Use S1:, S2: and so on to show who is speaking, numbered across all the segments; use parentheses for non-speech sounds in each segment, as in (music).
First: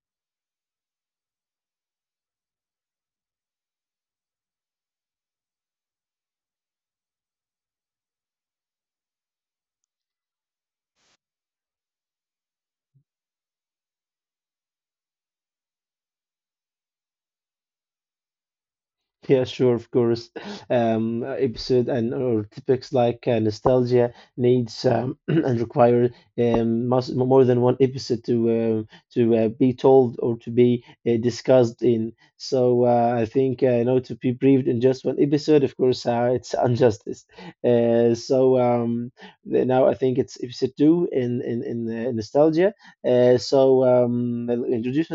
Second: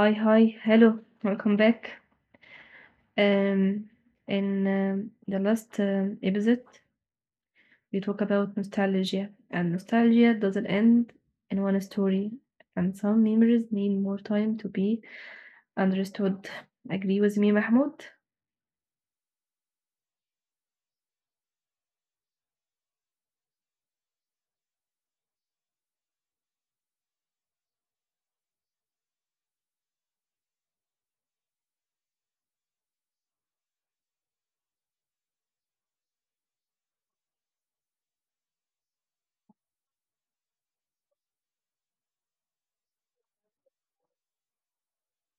S1: Hi, hi, hello, welcome back. Um, in the last episode, we talk about nostalgia, and nostalgia doesn't end in one story, and some memories need more time to be understood. Agree with me, Mahmoud?
S2: Yeah, sure, of course. Episode and or topics like nostalgia needs (clears throat) and require must, more than one episode to be told or to be discussed in. So I think to be briefed in just one episode, of course, it's (laughs) injustice. Uh, so um, Now I think it's episode two in nostalgia. So I'll introduce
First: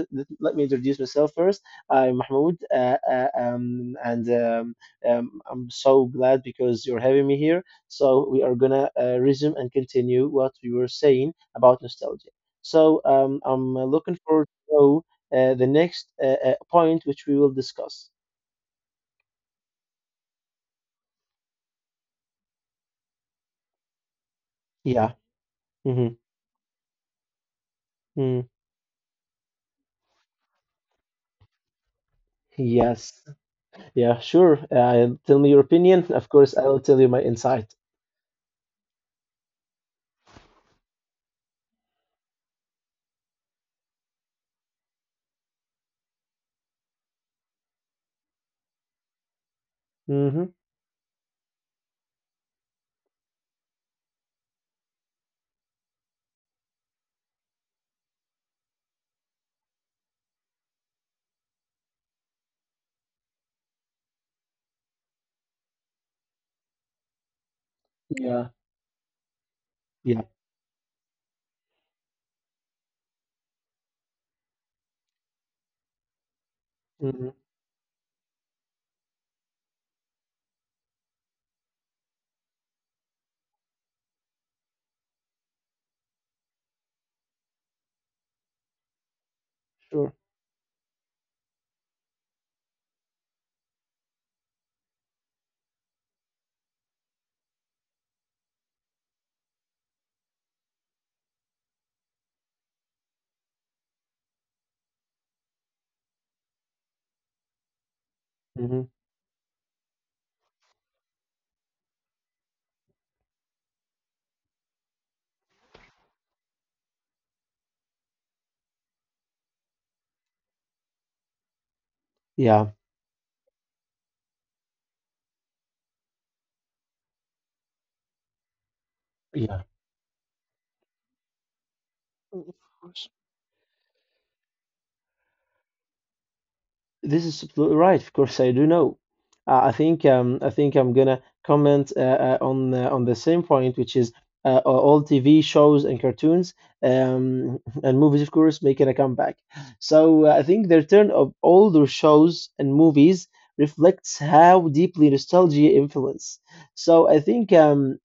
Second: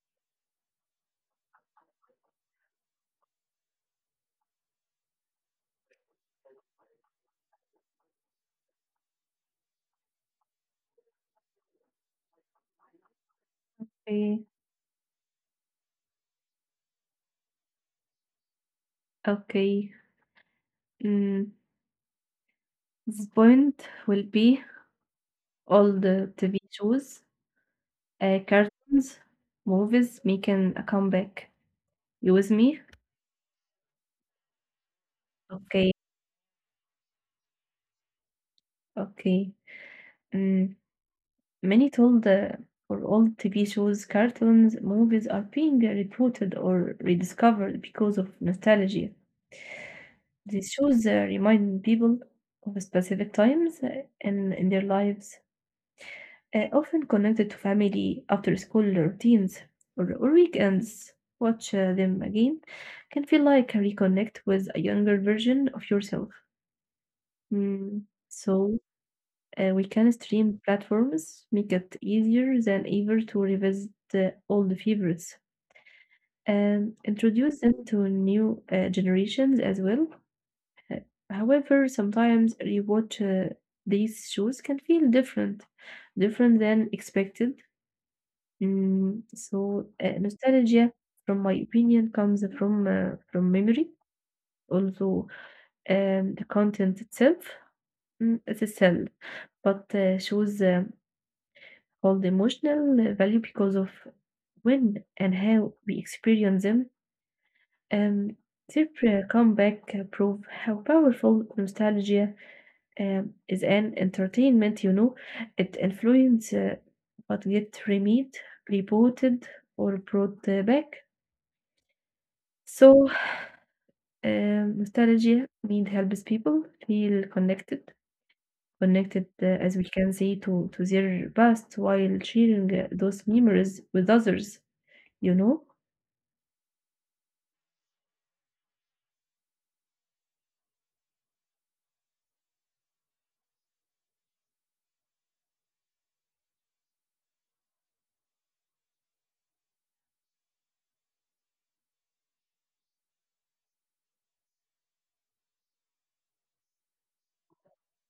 S2: Let me introduce myself first. I'm Mahmoud, and I'm so glad because you're having me here. So we are gonna resume and continue what we were saying about nostalgia. So I'm looking
S1: Okay.
S2: forward to know, the next point which we will discuss.
S1: Okay. Mm, this point will be
S2: Yeah.
S1: all
S2: Hmm.
S1: the TV shows,
S2: Mm.
S1: cartoons, movies making a comeback. You with me?
S2: Yes. Yeah. Sure. Tell me your
S1: Okay.
S2: opinion. Of course, I'll tell you my insight.
S1: Okay. Many told or old TV shows, cartoons, movies are being reported or rediscovered because of nostalgia.
S2: Hmm.
S1: These shows remind people of specific times in their lives, often connected to family, after school routines, or weekends. Watch them again can feel like a reconnect with a younger version of yourself. Mm,
S2: Yeah.
S1: So, we can
S2: Yeah.
S1: stream platforms make it easier than ever to revisit old favorites and
S2: Hmm.
S1: introduce them to new generations as well. Uh, However, sometimes rewatch these shows can feel different, different than expected. So
S2: Sure.
S1: nostalgia, from my opinion, comes from memory. Also, the content itself, it's a cell, but shows called emotional value because of when and how we experience them. Um, their
S2: Hmm.
S1: comeback prove how powerful nostalgia is an entertainment, you know. It influence what get remade, rebooted, or brought back.
S2: Yeah.
S1: So, nostalgia need helps people feel connected, connected
S2: Yeah.
S1: as we can say to their past while
S2: Of
S1: sharing
S2: course.
S1: those memories with others, you know?
S2: This is absolutely right. Of course, I do know. I think I'm gonna comment on the same point, which is all TV shows and cartoons and movies, of course, making a comeback. So I think the return of older shows and movies reflects how deeply nostalgia influence. So I think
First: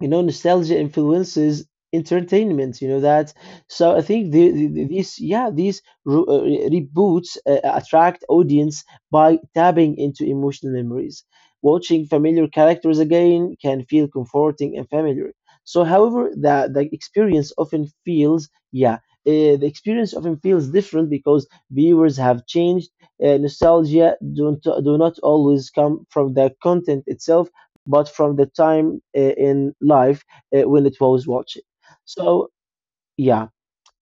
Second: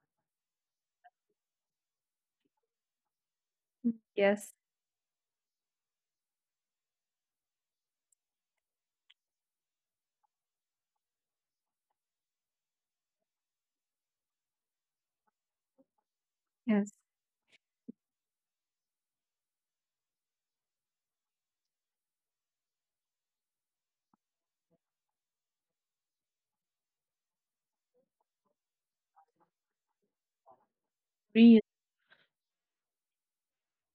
S2: you know nostalgia influences entertainment you know that so I think
S1: Yes,
S2: these yeah these reboots attract audience by tapping into emotional memories watching familiar characters again can feel comforting and familiar so however the
S1: yes,
S2: experience often feels yeah the experience often feels different because viewers have changed nostalgia don't do not always come from the content itself but from the time in life when it was watching.
S1: really.
S2: So yeah,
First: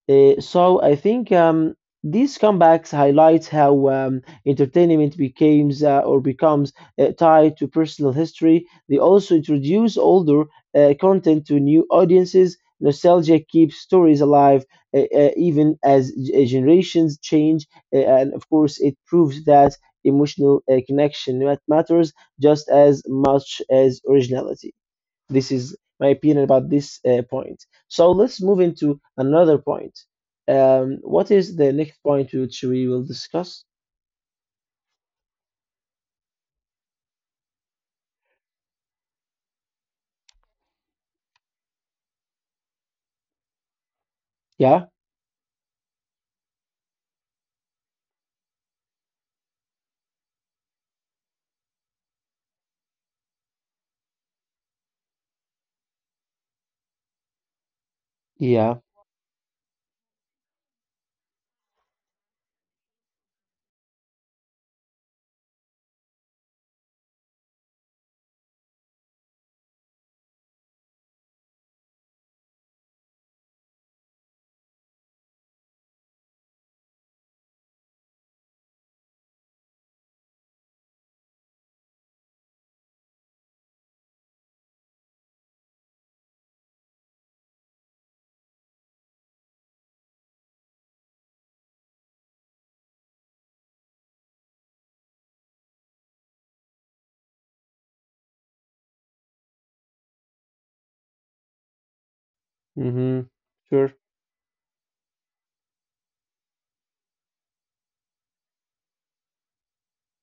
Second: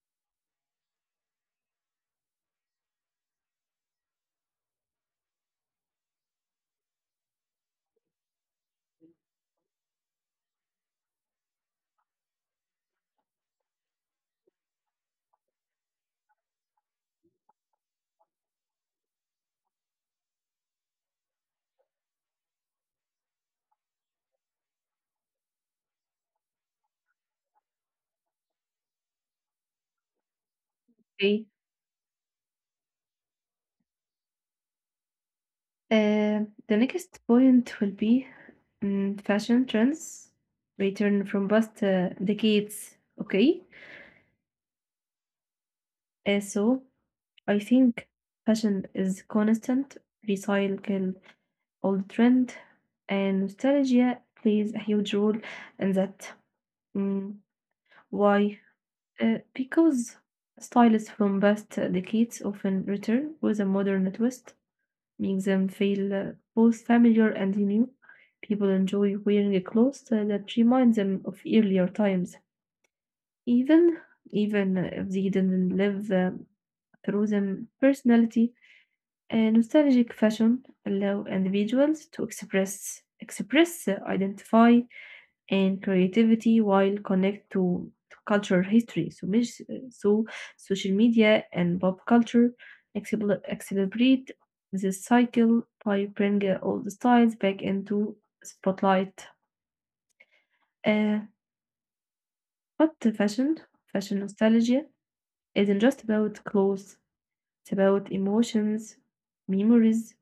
S2: so I think these comebacks highlight how entertainment becomes tied to personal history. They also introduce older content to new audiences. Nostalgia keeps stories alive even as generations change, and of course, it proves that emotional connection matters just as much as originality. This is my opinion about this point. So let's move into another point. What is the next point which we will discuss?
S1: Uh, the next point will be fashion trends return from past decades. Okay.
S2: Yeah,
S1: So I think fashion is constant, recycle old trend, and nostalgia plays a huge role in that. Mm, why?
S2: yeah,
S1: Because styles from past decades often return with a modern twist make them feel both familiar and new. People enjoy wearing a clothes that remind them of earlier times, even even if they didn't live through them. Personality, nostalgic fashion allow individuals to express, identify, and creativity while connect to cultural history. So, مش- so social media and pop culture accelerate this cycle by bringing all the styles back into spotlight. Uh, but the
S2: mm-hmm,
S1: fashion,
S2: sure.
S1: fashion nostalgia isn't just about clothes, it's about emotions, memories,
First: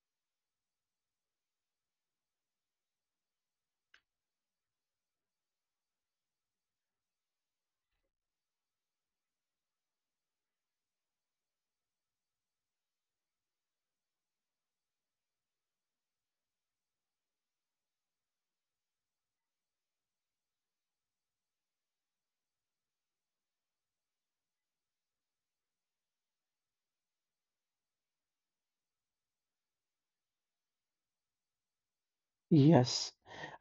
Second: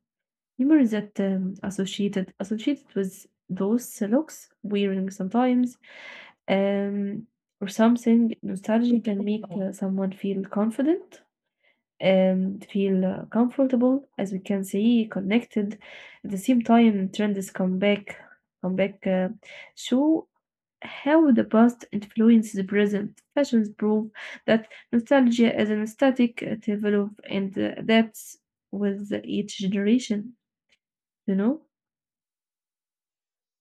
S1: humor that associated with those looks wearing sometimes, um, or something. Nostalgia can make someone feel confident and feel comfortable, as we can see, connected. At the same time, trends come back, come back. Show how the past influences the present. Fashions prove that nostalgia is an static, develop and adapts with each generation. You know.
S2: Yes,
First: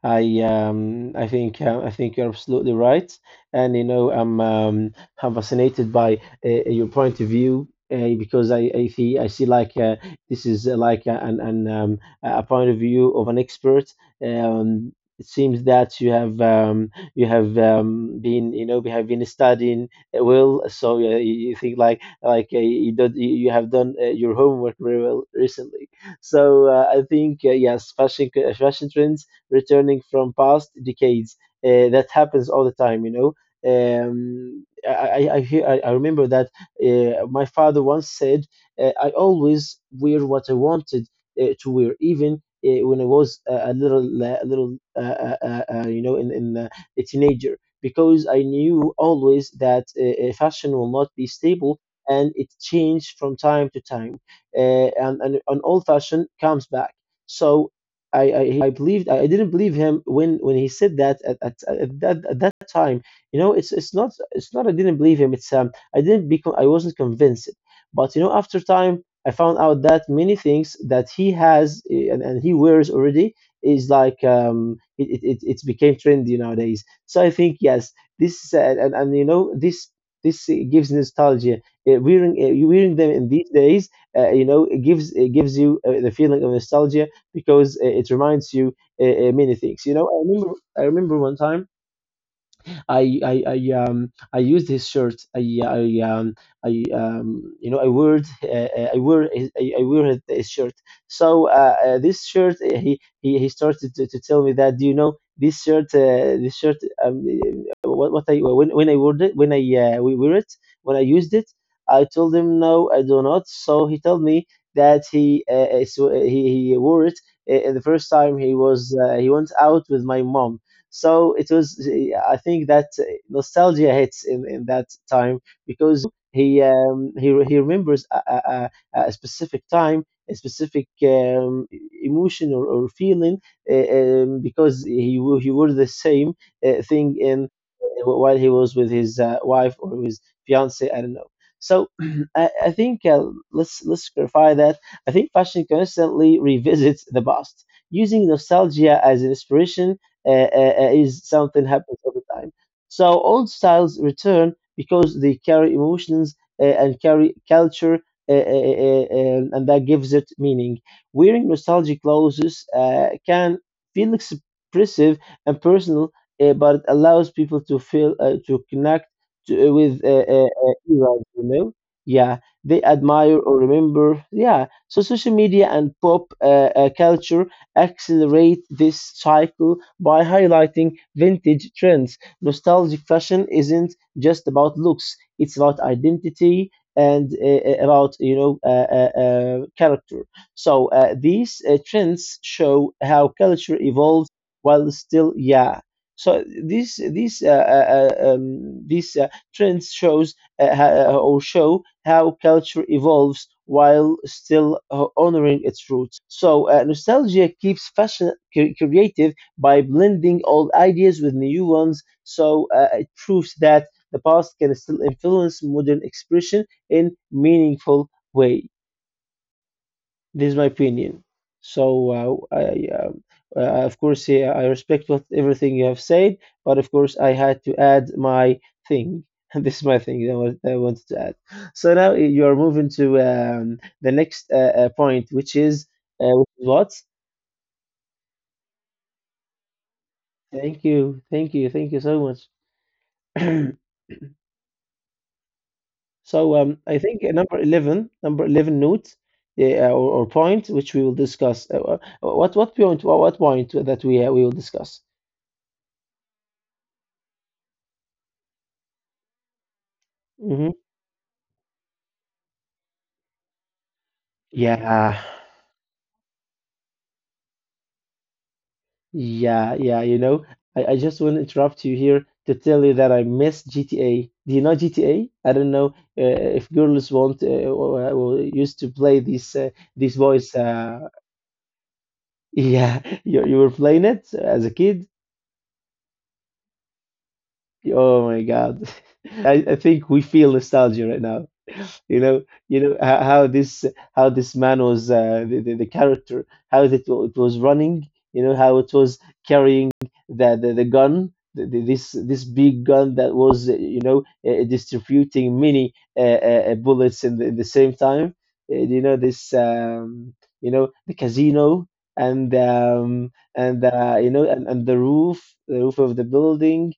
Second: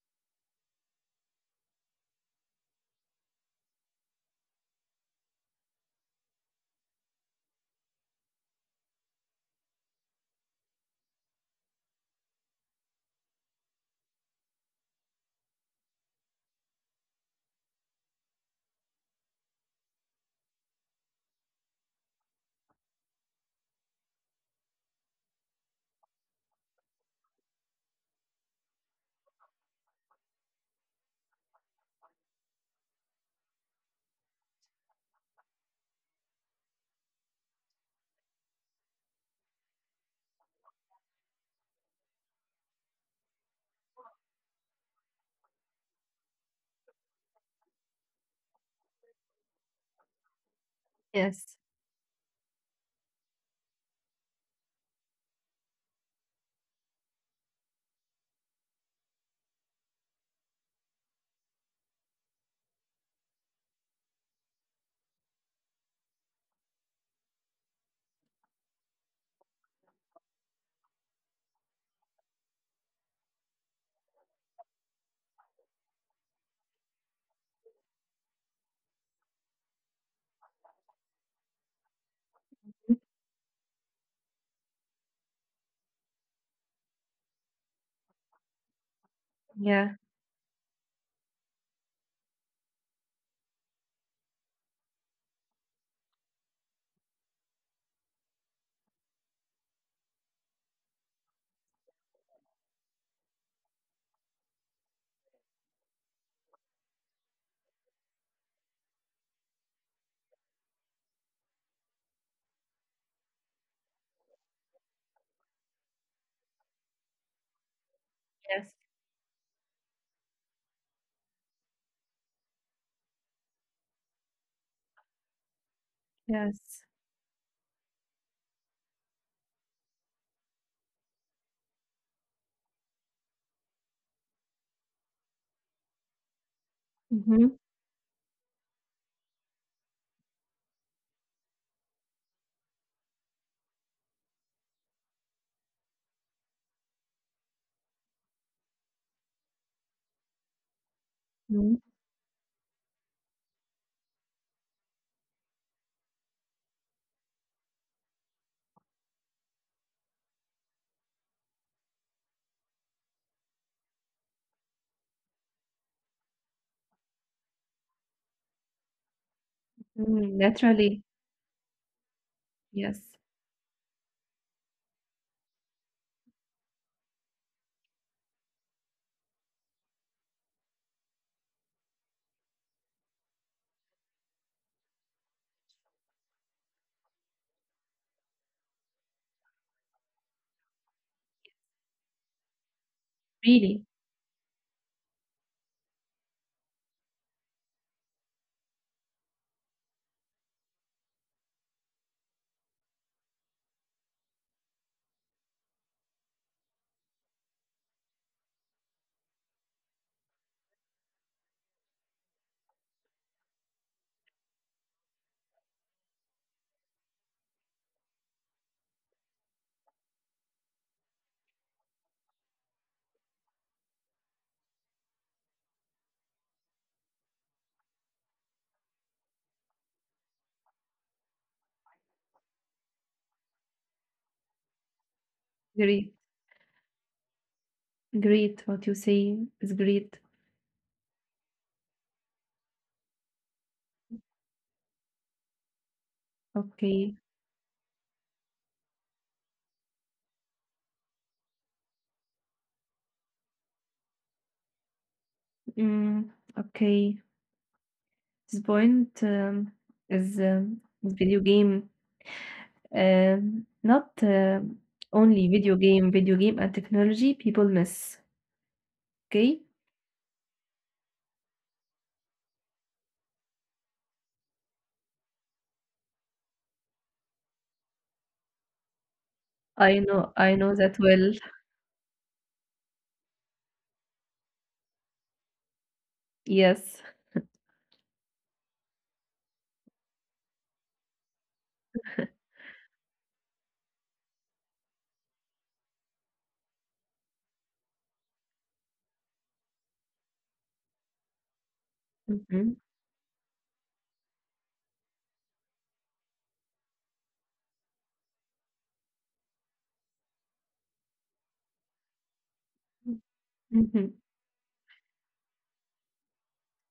S2: I think you're absolutely right, and you know I'm fascinated by your point of view because I see like this is like an a point of view of an expert. Um, it seems that you have been you have been studying well, so you think like you don't you you have done your homework very well recently so I think yes, fashion trends returning from past decades. That happens all the time, you know. I remember that my father once said, "I always wear what I wanted to wear, even." When I was a little, a little, you know, in a teenager, because I knew always that fashion will not be
S1: Yes.
S2: stable and it changed from time to time uh, and an old fashioned comes back. So I I believed I didn't believe him when he said that at that time. You know, it's not I didn't believe him. It's I didn't become I wasn't convinced. But you know, after time, I found out that many things that he has eh, and he wears already is like it's became trendy nowadays. So I think yes, this is, and you know this eh, gives nostalgia. Eh, wearing them in these days you know it gives you the feeling of nostalgia because it reminds you many things you
S1: Yeah.
S2: know I remember one time I used his shirt. I you know I wore his- I wore his shirt. So this shirt he started to tell me that do you know this shirt um what I when I wore it when I used it I told him no I do not. So he told me that he wore it the first time he
S1: Yes.
S2: was he went out with my mom so it was, I think that nostalgia hits in that time because
S1: Yes.
S2: he remembers a specific time, a specific emotion or feeling because he wore the same thing in
S1: Mhm.
S2: while he was with his wife or his fiance. I don't know. So (clears throat) I think let's clarify that. I think fashion constantly revisits the past, using nostalgia as an inspiration is something
S1: Mhm.
S2: happens all the time. So old styles return because they carry emotions and carry culture, and that gives it meaning. Wearing nostalgic clothes can feel expressive and personal, but it allows people to feel to connect with
S1: Mm, naturally.
S2: eras, you know. Yeah, they
S1: Yes.
S2: admire or remember. Yeah, so social media and pop culture accelerate this cycle by highlighting vintage trends. Nostalgic fashion isn't just about looks, it's about identity and about character. So these trends show how culture
S1: Really.
S2: evolves while still yeah. So these trends shows uh, or show how culture evolves while still honoring its roots. So nostalgia keeps fashion creative by blending old ideas with new ones. So it proves that the past can still influence modern expression in meaningful ways. This is my opinion. So, uh, of course, yeah, I respect what everything you have said, but of course, I had to add my thing. (laughs) This is my thing that I wanted to add. So now you are moving to the next point, which is
S1: Great.
S2: uh, what?
S1: Great. What you say is great.
S2: Thank you, thank you, thank you so much. (clears throat) So I think
S1: Okay.
S2: number 11, number 11 note yeah, or point, which we will discuss. What point? What point that we will discuss?
S1: Mm, okay. This point
S2: Mhm.
S1: is video game. Not
S2: Yeah,
S1: only video game. Video game and technology people miss.
S2: yeah,
S1: Okay.
S2: yeah. You know, I just want to interrupt you here to tell you that I miss GTA. Do you know GTA? I don't know if girls want or used to play this
S1: I
S2: this
S1: know.
S2: voice.
S1: I know that well.
S2: Yeah, (laughs) you were playing it as a kid.
S1: Yes.
S2: Oh my God. (laughs) I think we feel nostalgia right now. (laughs) You know, you know how, how this how this man was uh, the character, how it was running, you know, how it was carrying the gun, this this big
S1: Mm-hmm.
S2: gun that was distributing many bullets in in the same time. You know this the casino and
S1: Mm-hmm.
S2: and the roof of the building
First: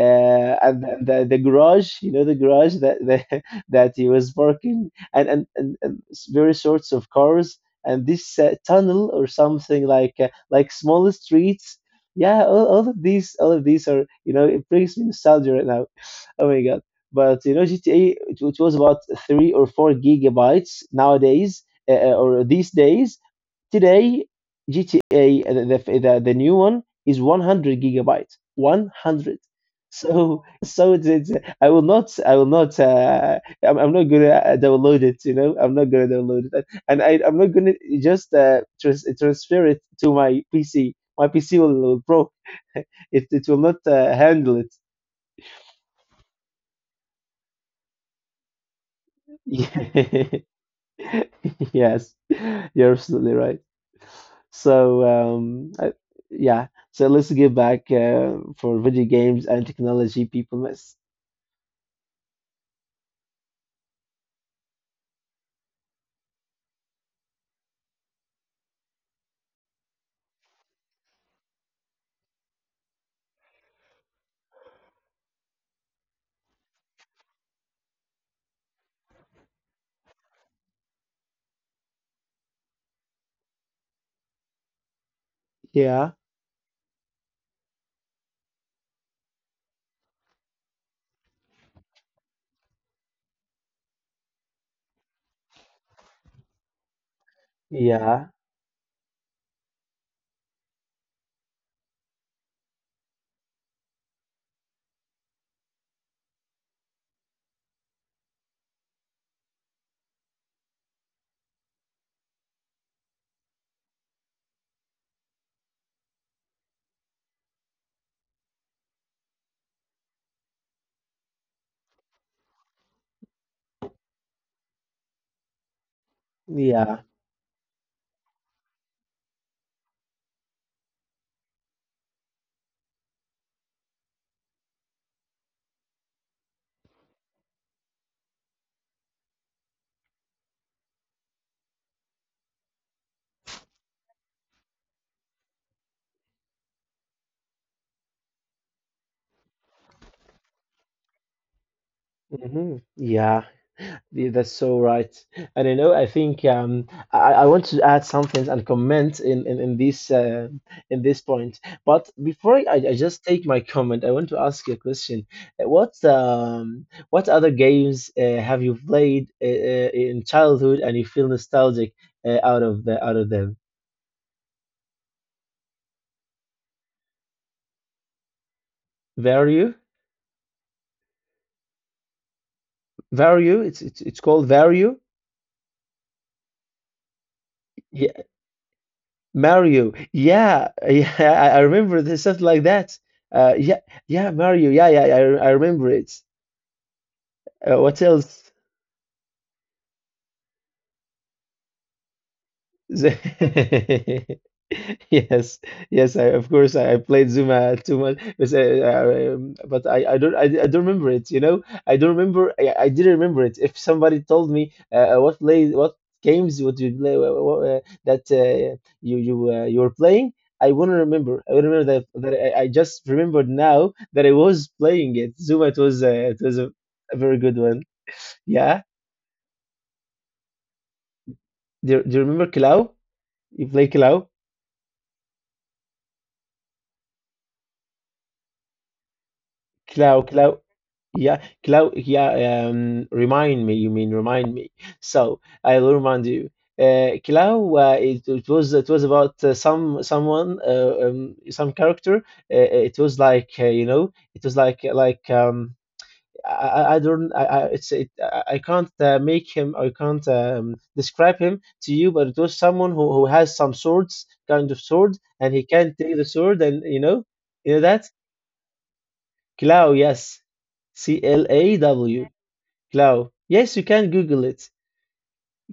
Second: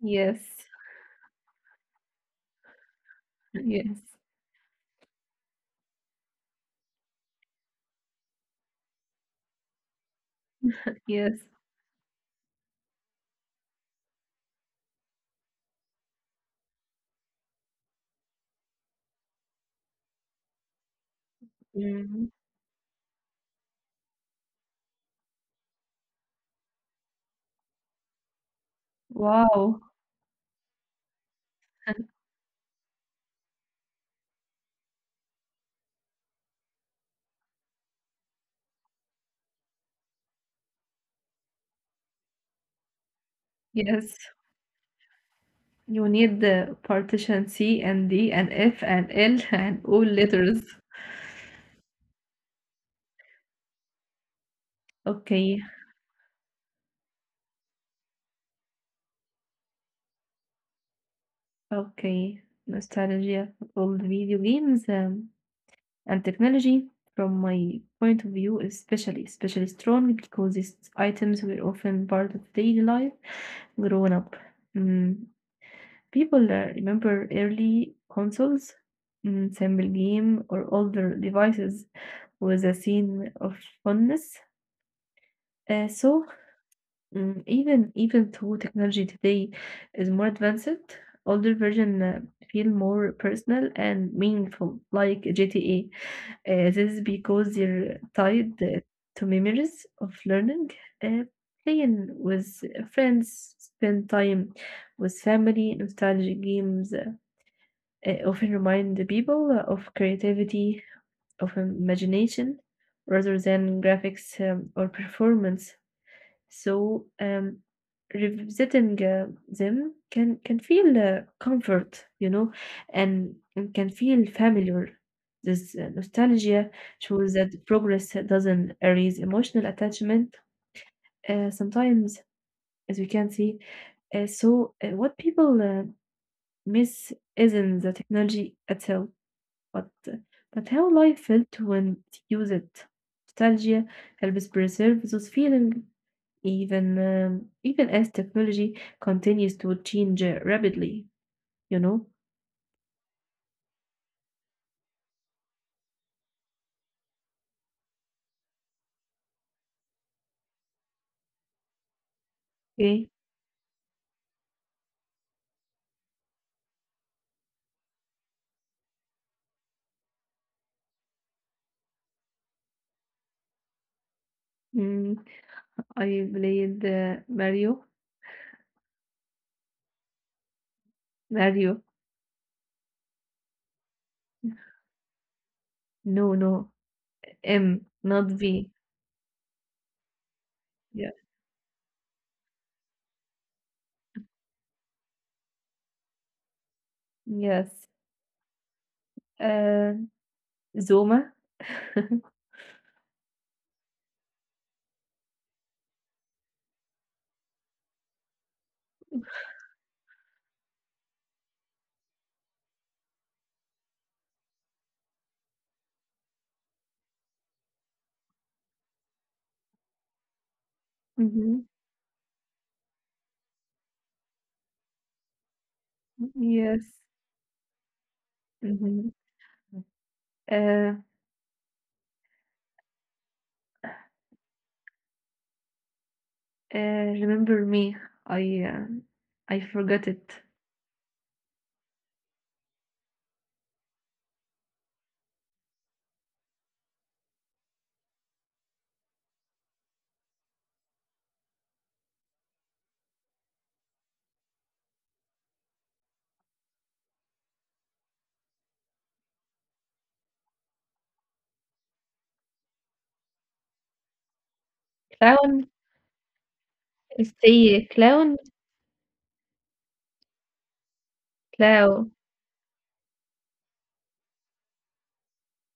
S1: Yes.
S2: and the garage, you know, the garage that that, (laughs) that
S1: Yes.
S2: he was parking, and and various sorts of cars, and this tunnel or something like small
S1: Yes.
S2: streets. Yeah, all of these are, you know, it brings me nostalgia right now. (laughs) (sighs) Oh my god! But you know, GTA, it was about 3 or 4 gigabytes nowadays,
S1: Mm-hmm.
S2: or these days. Today, GTA, the new one is 100 gigabytes. 100.
S1: Wow.
S2: So, (laughs) so it's, I will not, I'm not gonna download it, you know, I'm not gonna download it, and I'm not gonna just transfer it to my PC. My PC will broke. (laughs) It will not
S1: Yes.
S2: handle
S1: You need the partition C and D and F and L (laughs) and all
S2: it.
S1: letters.
S2: (laughs) Yes, you're absolutely right. So,
S1: Okay.
S2: yeah, so let's get back for video games and technology people. Miss.
S1: Okay. Nostalgia of old video games and technology, from my point of view, is especially, especially strong because these items were often part of daily life growing up. Mm. People remember early consoles, simple game, or older devices with a scene of fondness. Uh,
S2: Yeah,
S1: so, mm, even even though technology today is more advanced, older version feel more personal and meaningful, like GTA. This is because they're
S2: yeah,
S1: tied to memories of learning, uh, playing with friends, spend time with family, nostalgic games often remind the people of creativity, of imagination, rather than graphics or performance. So, revisiting them can feel comfort, you know, and can feel familiar. This nostalgia
S2: yeah.
S1: shows that progress doesn't erase emotional attachment. Sometimes, as we can see, what people miss isn't the technology itself. But but how life felt when it used it. Nostalgia helps preserve those feelings, even even as technology continues to change rapidly. You know.
S2: Hmm. Yeah, that's so right. And you know, I think I want to add something and comment in this point. But before I
S1: Okay.
S2: just take my comment, I want to ask you a question. What other games, have you played in childhood and you feel nostalgic, out of them?
S1: Mm, I played Mario.
S2: Vario,
S1: Mario.
S2: Vario. It's called Vario.
S1: No, no. M,
S2: Yeah.
S1: not V.
S2: Mario. Yeah, (laughs) yeah,
S1: Yeah.
S2: I remember this something like that. Yeah, yeah, Mario. Yeah, yeah, I remember it. What
S1: Yes.
S2: else?
S1: Uh, Zoma. (laughs)
S2: Z- (laughs) Yes, yes, I of course I played Zuma too much, but I don't remember it. I don't remember. I didn't remember it. If somebody told me, what games would you play, that, you were playing, I wouldn't remember. I would remember
S1: hmm
S2: that I just remembered now that I was playing it. Zuma, it was
S1: Yes.
S2: a very good one. Yeah.
S1: hmm Uh,
S2: Do you remember Cloud? You play Cloud?
S1: uh, remember me. I um, I forgot
S2: Clau,
S1: it.
S2: Clau, yeah, remind me, you mean remind me. So I will remind you. Clau, it was about, someone, some character. It was like, it was like, I don't, I I can't make him, I can't, describe him to you, but it was someone who has some swords, kind of sword, and he
S1: Clown
S2: can take the sword, and
S1: is
S2: you know that.
S1: clown
S2: Cloud, yes. C L A
S1: clown.
S2: W, Cloud. Yes, you can Google it.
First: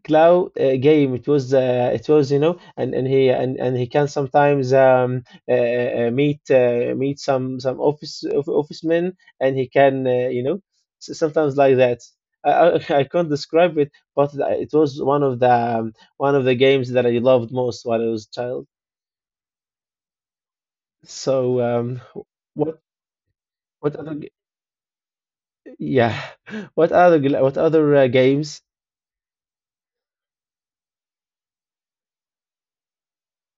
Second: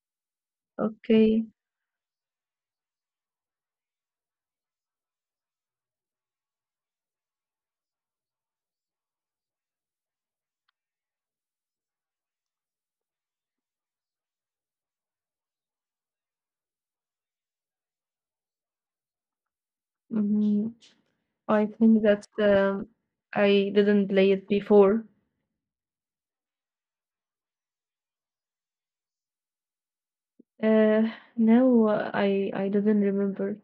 S2: Cloud game.
S1: Okay.
S2: It was, you know, and and he can sometimes, meet office men, and he can, you know, sometimes like that. I (laughs) I can't describe it, but it was one of the, one of the games that I loved most when I was a child.
S1: hmm I
S2: So,
S1: think that
S2: what
S1: I
S2: what
S1: didn't
S2: other
S1: play it before.
S2: yeah, (laughs) what other games
S1: Uh, no, I didn't remember.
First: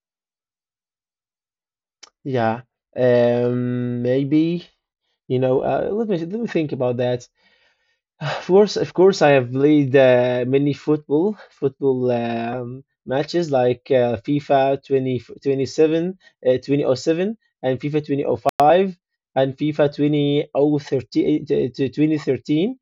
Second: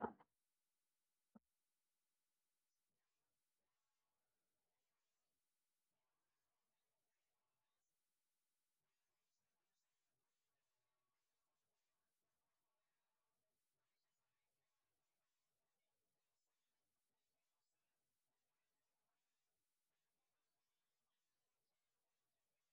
S2: Yeah, maybe, let me think about that. Of course, I have played, many football, matches like, FIFA 2027, 2007, and FIFA 2005, and FIFA 2013 to 2013.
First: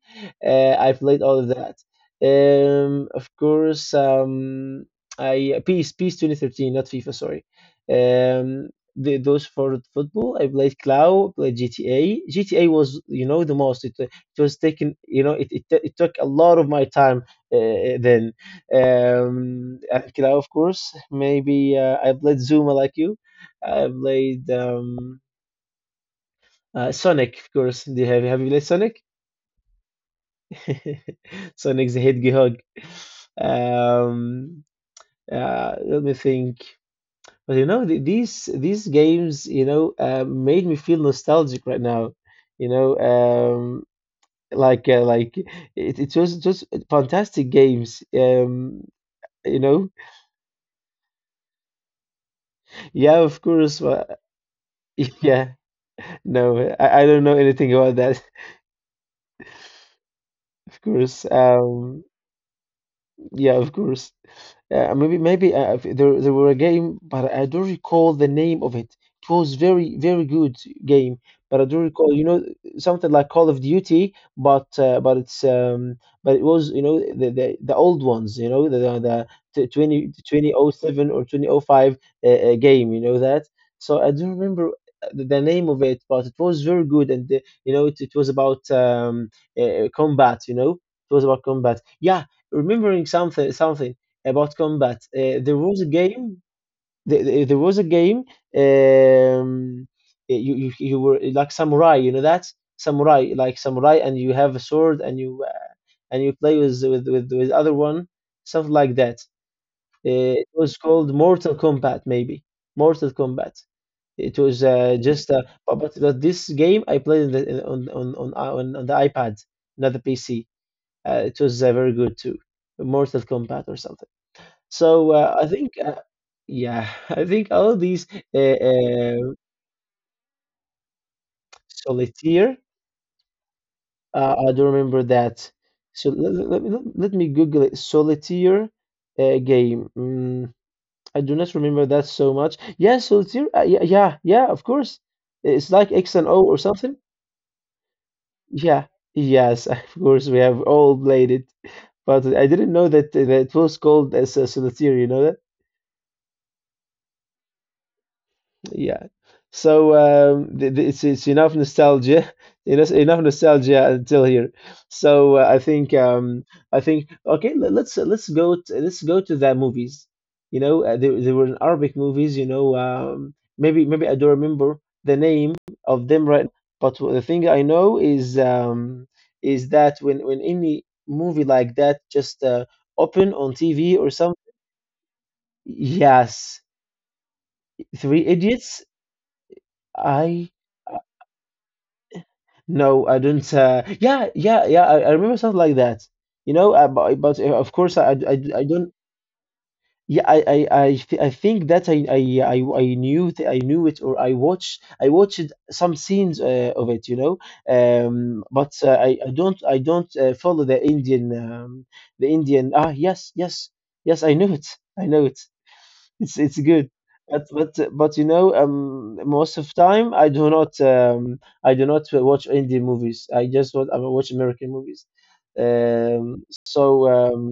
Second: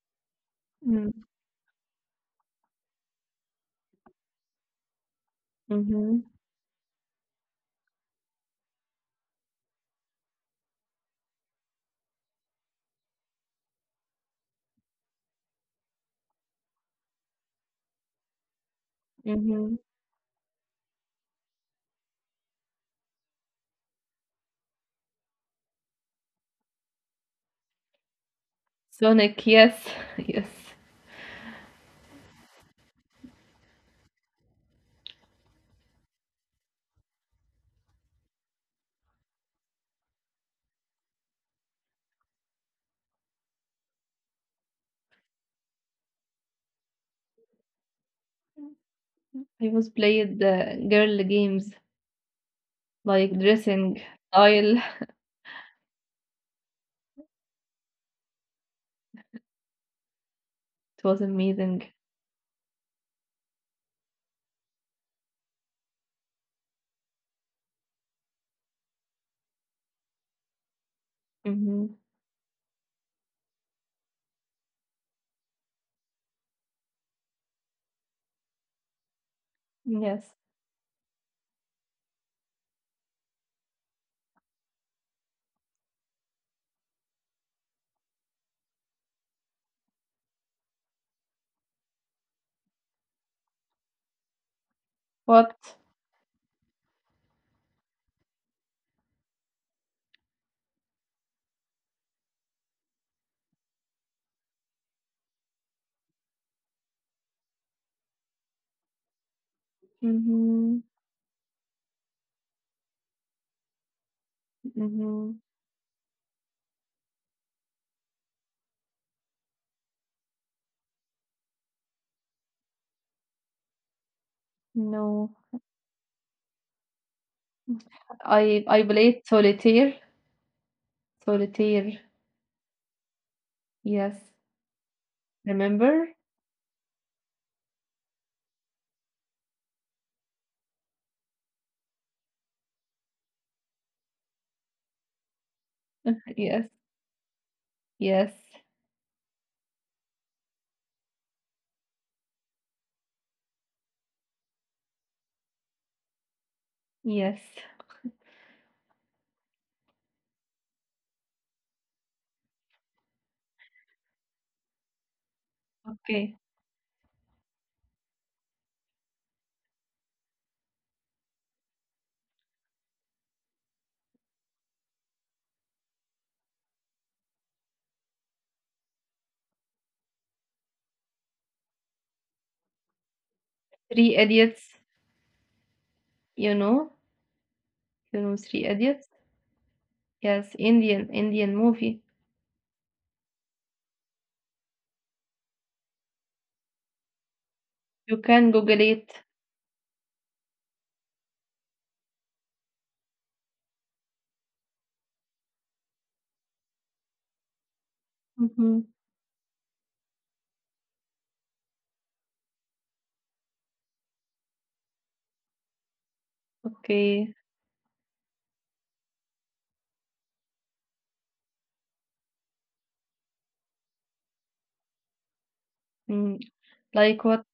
S2: I played
S1: Mm
S2: all of that. Of course, I peace
S1: Mm-hmm.
S2: 2013, not FIFA, sorry. Um, those for football, I played Cloud, played GTA. GTA was the most. It was taken, it took a lot of my time, then,
S1: Mm-hmm.
S2: and Kidao, of course maybe, I played Zuma like you. I played, Sonic, of course. Do you have, have you played Sonic?
S1: Sonic, yes, (laughs) yes.
S2: (laughs) Sonic's the Hedgehog. Um uh, let me think. But you know, these games, you know, made me feel nostalgic right now, you know, like, like, it was just fantastic games, um you
S1: I was
S2: know
S1: played the girl games
S2: Yeah,
S1: like
S2: of course,
S1: dressing
S2: well,
S1: style. (laughs)
S2: (laughs) yeah, no, I don't know anything about that. (laughs) Of
S1: It was
S2: course,
S1: amazing.
S2: yeah, of course. Maybe, if there were a game, but I don't recall the name of it. It was very very good game, but I do
S1: Mm-hmm.
S2: recall, you know, something like Call of Duty. But, but it's but it was, you know, the old ones, you know, the t-
S1: Yes.
S2: 20 2007, or 2005, game, you know that. So I don't remember, the name of it, but it was very good, and, you know, it was about, combat, you know, it was about combat. Yeah, remembering something about combat.
S1: What?
S2: There was a game. There was a game. Um, you were like samurai. You know that samurai, like samurai, and you have a sword, and you, and you play with other one, something like that. It
S1: Mm-hmm.
S2: was called Mortal Kombat, maybe Mortal Kombat. It was, just,
S1: Mhm.
S2: but this game I played in on the iPad, not the PC. It was, very good too, Mortal Kombat or something. So,
S1: No,
S2: I think, yeah, (laughs) I think all these, uh,
S1: I
S2: uh,
S1: played solitaire. Solitaire.
S2: solitaire.
S1: Yes.
S2: I do remember that.
S1: Remember?
S2: So let me Google it. Solitaire game. I do not remember that so much. Yeah, solitaire. Yeah, yeah, yeah. Of course, it's like X and O or
S1: Yes.
S2: something.
S1: Yes.
S2: Yeah. Yes, (laughs) of course, we have all played it. But I didn't know that it was called as a solitaire. You know that?
S1: Yes.
S2: Yeah. So, th- th- it's enough nostalgia, (laughs) enough nostalgia until here. So, I think,
S1: Okay.
S2: I think, okay, let's go to the movies. You know, there were Arabic movies. You know, maybe I don't remember the name of them right now. But the thing I know is that when any movie like that just, open on TV or
S1: Three
S2: something.
S1: Idiots. You
S2: Yes,
S1: know? You
S2: Three
S1: know Three
S2: Idiots.
S1: Idiots?
S2: I.
S1: Yes. Indian Indian movie.
S2: No, I don't. Yeah, yeah, yeah. I remember something like that. You know, but, of course,
S1: You can
S2: I
S1: Google
S2: don't.
S1: it.
S2: Yeah, I think that, I knew, th I knew it, or I watched some scenes, of it. You know, but
S1: Mm-hmm.
S2: I don't, follow the Indian, the Indian. Ah, yes, yes, yes. I know it. I know it. It's good.
S1: Okay.
S2: But you know, most of time I do not, I do not watch Indian movies. I watch American movies. Um,
S1: Mm.
S2: so
S1: Like what?
S2: um,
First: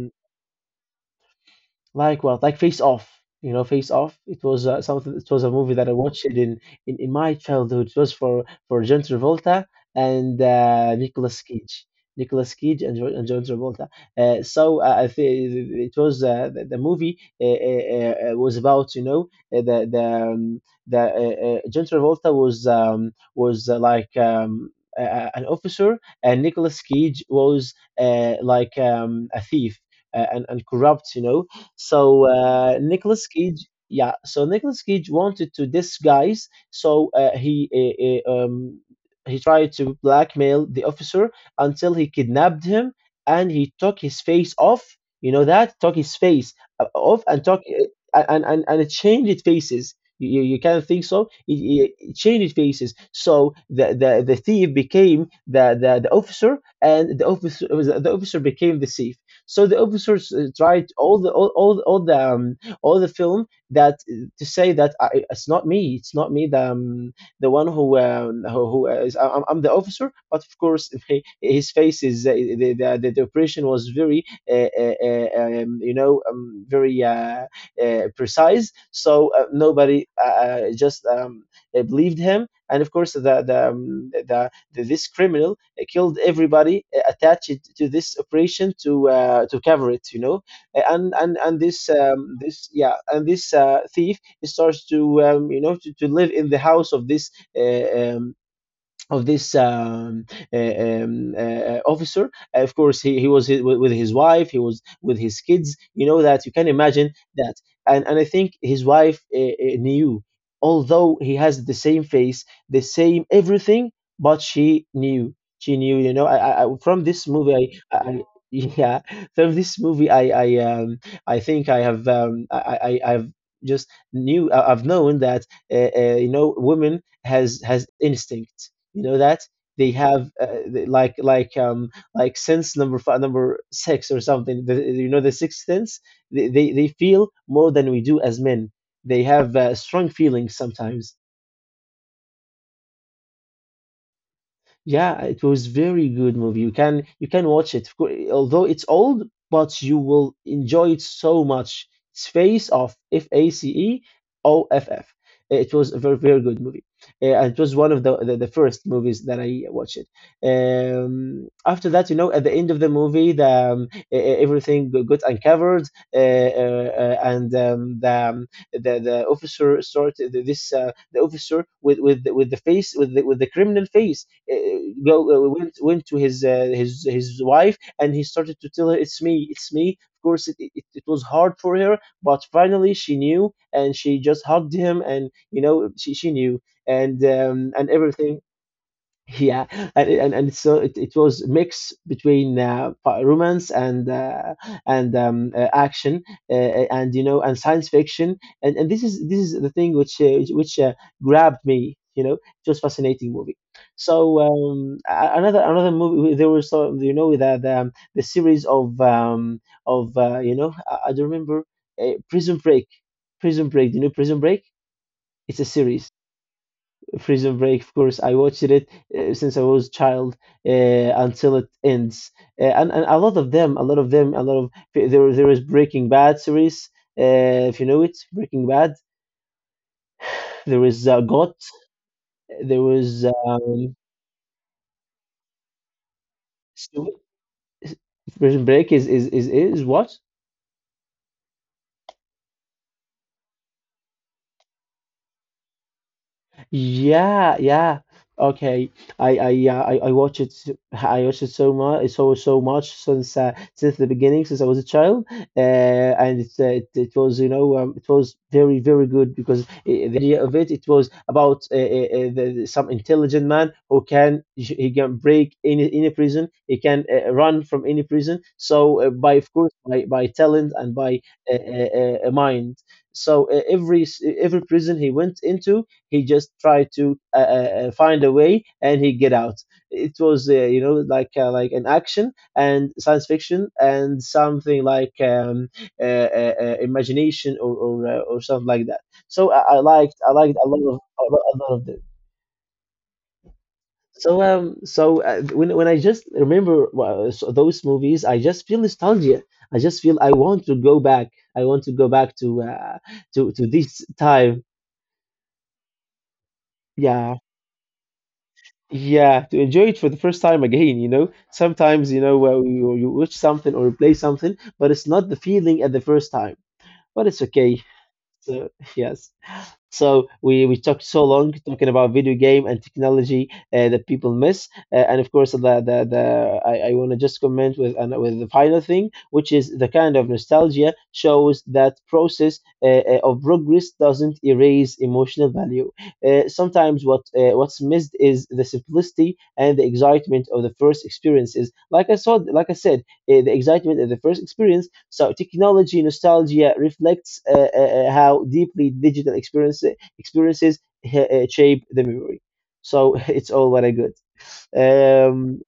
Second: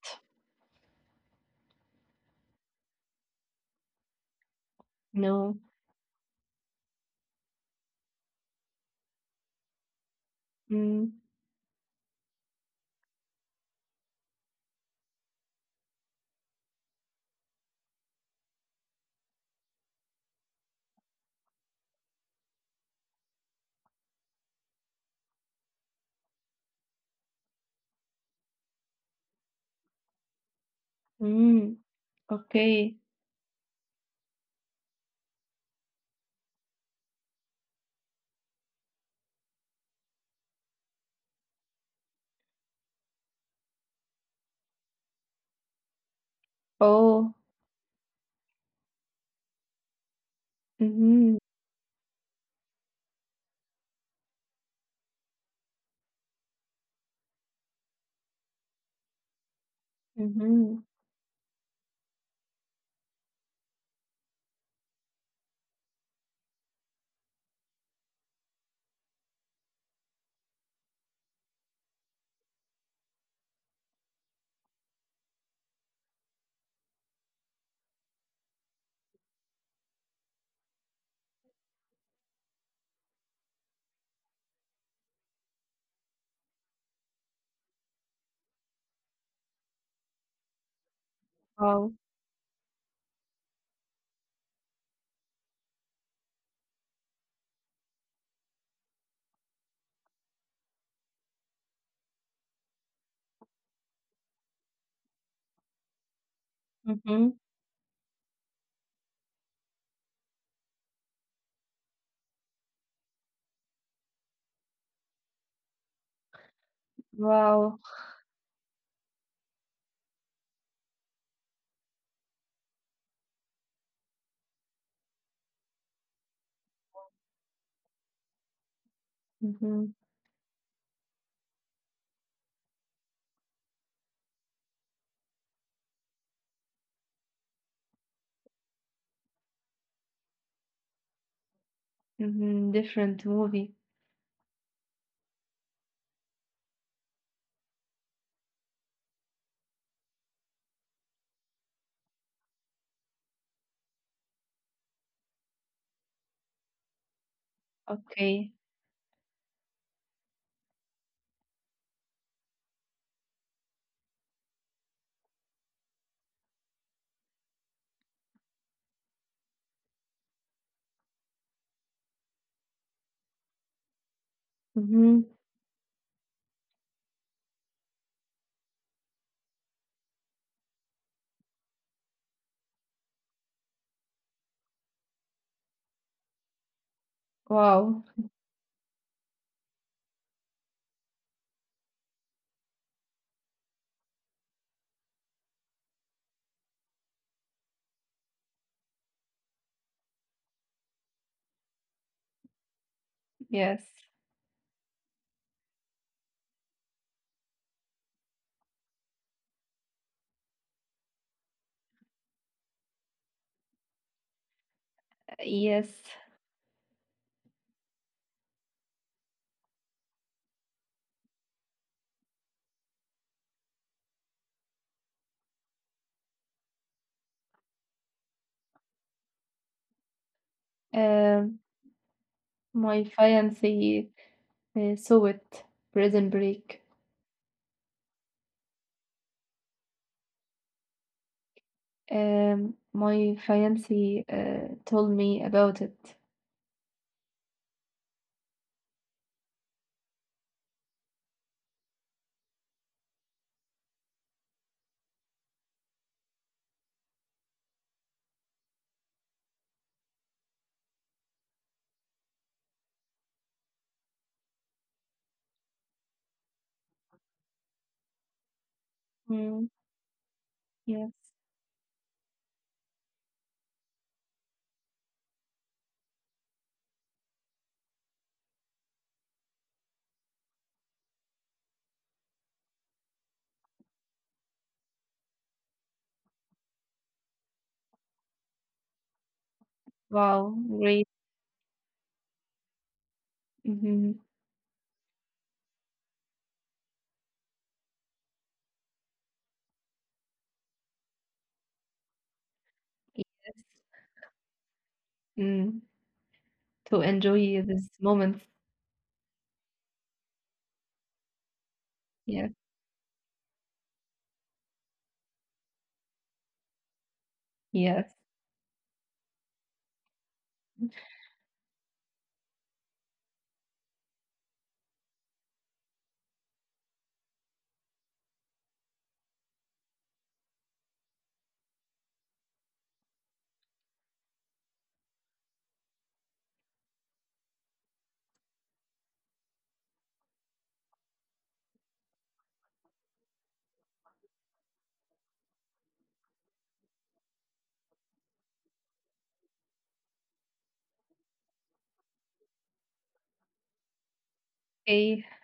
S2: like what? Like Face Off. You know, Face Off. It was, something. It was a
S1: No.
S2: movie that I watched it in, my childhood. It was for John Travolta and,
S1: Mm.
S2: Nicolas Cage. Nicolas Cage and John Travolta. I think it was, the movie, was about, you know, uh, the the um, the, John Travolta was, like, an officer, and Nicolas Cage was, like, a thief, and corrupt, you know.
S1: Mm.
S2: So,
S1: Okay.
S2: Yeah, so Nicolas Cage wanted to disguise. So, he tried to blackmail the officer until he kidnapped him, and he took his face off. You know that, took his face, off,
S1: Oh.
S2: and took, and it changed faces. You can't think so.
S1: Mm-hmm.
S2: It changed faces. So the thief became the officer, and the officer, the officer became the thief. So the officers,
S1: Mm-hmm.
S2: tried all the, all the, all the film that, to say that, I, it's not me, it's not me, the, the one who, who is I, am I'm the officer. But of course, (laughs) his face is, the operation was very, you know, very, precise. So, nobody, just, believed him. And of course, the this criminal, killed everybody, attached to this operation, to cover it, you know. And this,
S1: Wow.
S2: yeah, and this, thief starts to, you know, to live in the house of this, uh, um, of this, officer. Of course, he was, with his wife, he was with his kids. You know that, you can imagine
S1: Mm-hmm.
S2: that, and I think his wife, knew, although he has the same face, the same everything, but she knew. She knew. From this movie,
S1: Wow.
S2: I (laughs) yeah, from this movie, I think I have, I've just knew, I've known that, you know, women has instinct, you know that. They
S1: Mm-hmm.
S2: have, like, sense number five, number six or something. You know, the sixth sense. They feel more than we do as men. They have, strong feelings sometimes.
S1: Mhm, different movie.
S2: Yeah, it was very good movie. You can watch it. Although it's old, but you will enjoy it so much. It's Face Off, Face Off. It was a very very good movie. And it was one of the
S1: Okay.
S2: first movies that I watched. After that, at the end of the movie, the e- e- everything go- got uncovered, and the the officer started this the officer with the face with the criminal face uh, uh, go
S1: hmm
S2: went went to his his wife, and he started to tell her, "It's me, it's me." Of course it was hard for her, but finally she knew, and she just hugged him, and she knew and
S1: Wow.
S2: everything. Yeah. And so it was mix between romance and action and you know and science fiction. And this is the thing which grabbed me, you know. It was fascinating movie.
S1: Yes.
S2: Another another movie, there was some you know the series of I don't remember, Prison Break. Prison Break, do you know Prison Break? It's a
S1: Yes.
S2: series. Prison Break, of course. I watched it since I was a child, uh, until it ends, and a lot of them, a lot of them, a lot of there there is Breaking Bad series. If you know it, Breaking Bad. There is GOT.
S1: Um,
S2: There
S1: my
S2: was
S1: fiancé saw it, Prison Break.
S2: Prison Break is what?
S1: My fiancé told me about it.
S2: Yeah, yeah. Okay. I I watched it so much, so much, since the beginning, since I was a child. It was, you know, it was very very good, because the idea of it, was about some intelligent man who can break any prison. He can run from any prison. So, by of course
S1: Mm,
S2: by talent and by
S1: yes.
S2: mind. So every prison he went into, he just tried to find a way, and he get out. It was, like an action and science fiction, and something like imagination, or something like that. So I liked,
S1: Wow. Great.
S2: a lot of them. So
S1: Hmm
S2: um so uh, when when I just remember so those movies, I just feel nostalgia. I just feel I want to go back. I want to go back to to
S1: Yes.
S2: this time.
S1: Mm, to
S2: Yeah.
S1: enjoy this moment.
S2: Yeah, to enjoy it for the first time again, you know. Sometimes, you know, well,
S1: Yes.
S2: you watch something or play something, but it's not the feeling at the first time. But it's okay.
S1: Yes.
S2: So, yes. So we talked so long talking about video game and technology that people miss, and of course I want to just comment with with the final thing, which is the kind of nostalgia shows that process of progress doesn't erase emotional value. Sometimes what's missed is the simplicity and the excitement of the first experiences. Like I saw, like I said the excitement of the first experience. So technology nostalgia reflects how deeply digital experiences shape the memory. So (laughs) it's all very good.
S1: Okay.
S2: Um,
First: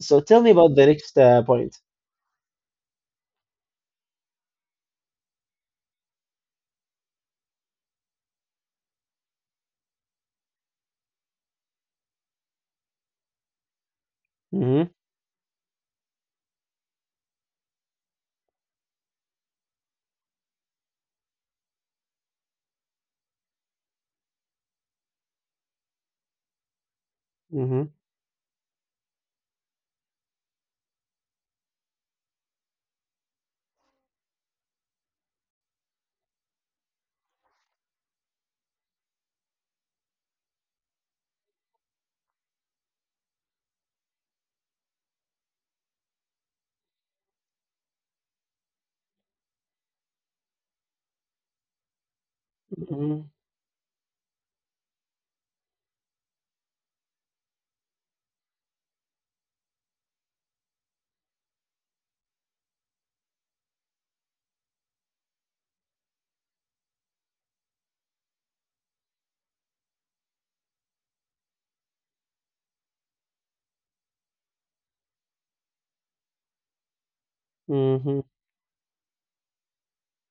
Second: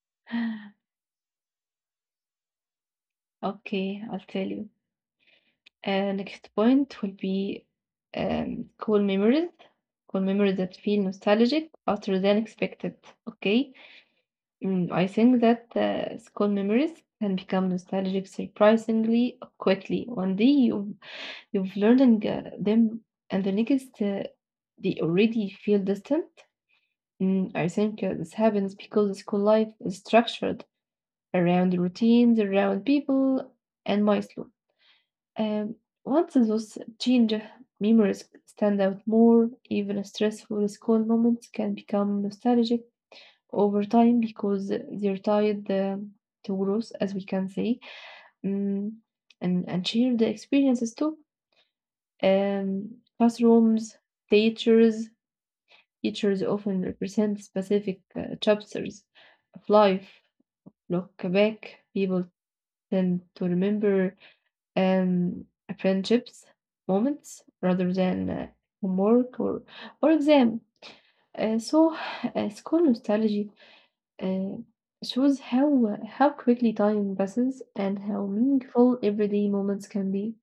S2: so tell me
S1: (sighs)
S2: about the next point.
S1: Okay. I'll tell you. Next point will be um, cool memories, cool memories that feel nostalgic other than expected. Okay.
S2: Mm-hmm,
S1: I think that school memories can become nostalgic surprisingly quickly. One day you you've learned them, and the next they already feel distant. I
S2: mm-hmm,
S1: think this happens because school life is structured around routines, around people, and milestones. Um, once those change memories stand out more, even stressful school moments can become nostalgic over time because they're tied to growth, as we can say, mm, and shared experiences too. Um,
S2: mm-hmm,
S1: classrooms, teachers, teachers often represent specific chapters of life. Look back, people tend to remember um, friendships moments rather than homework or exam. So, school nostalgia uh, shows how quickly time passes and how
S2: mm-hmm,
S1: meaningful everyday moments can be.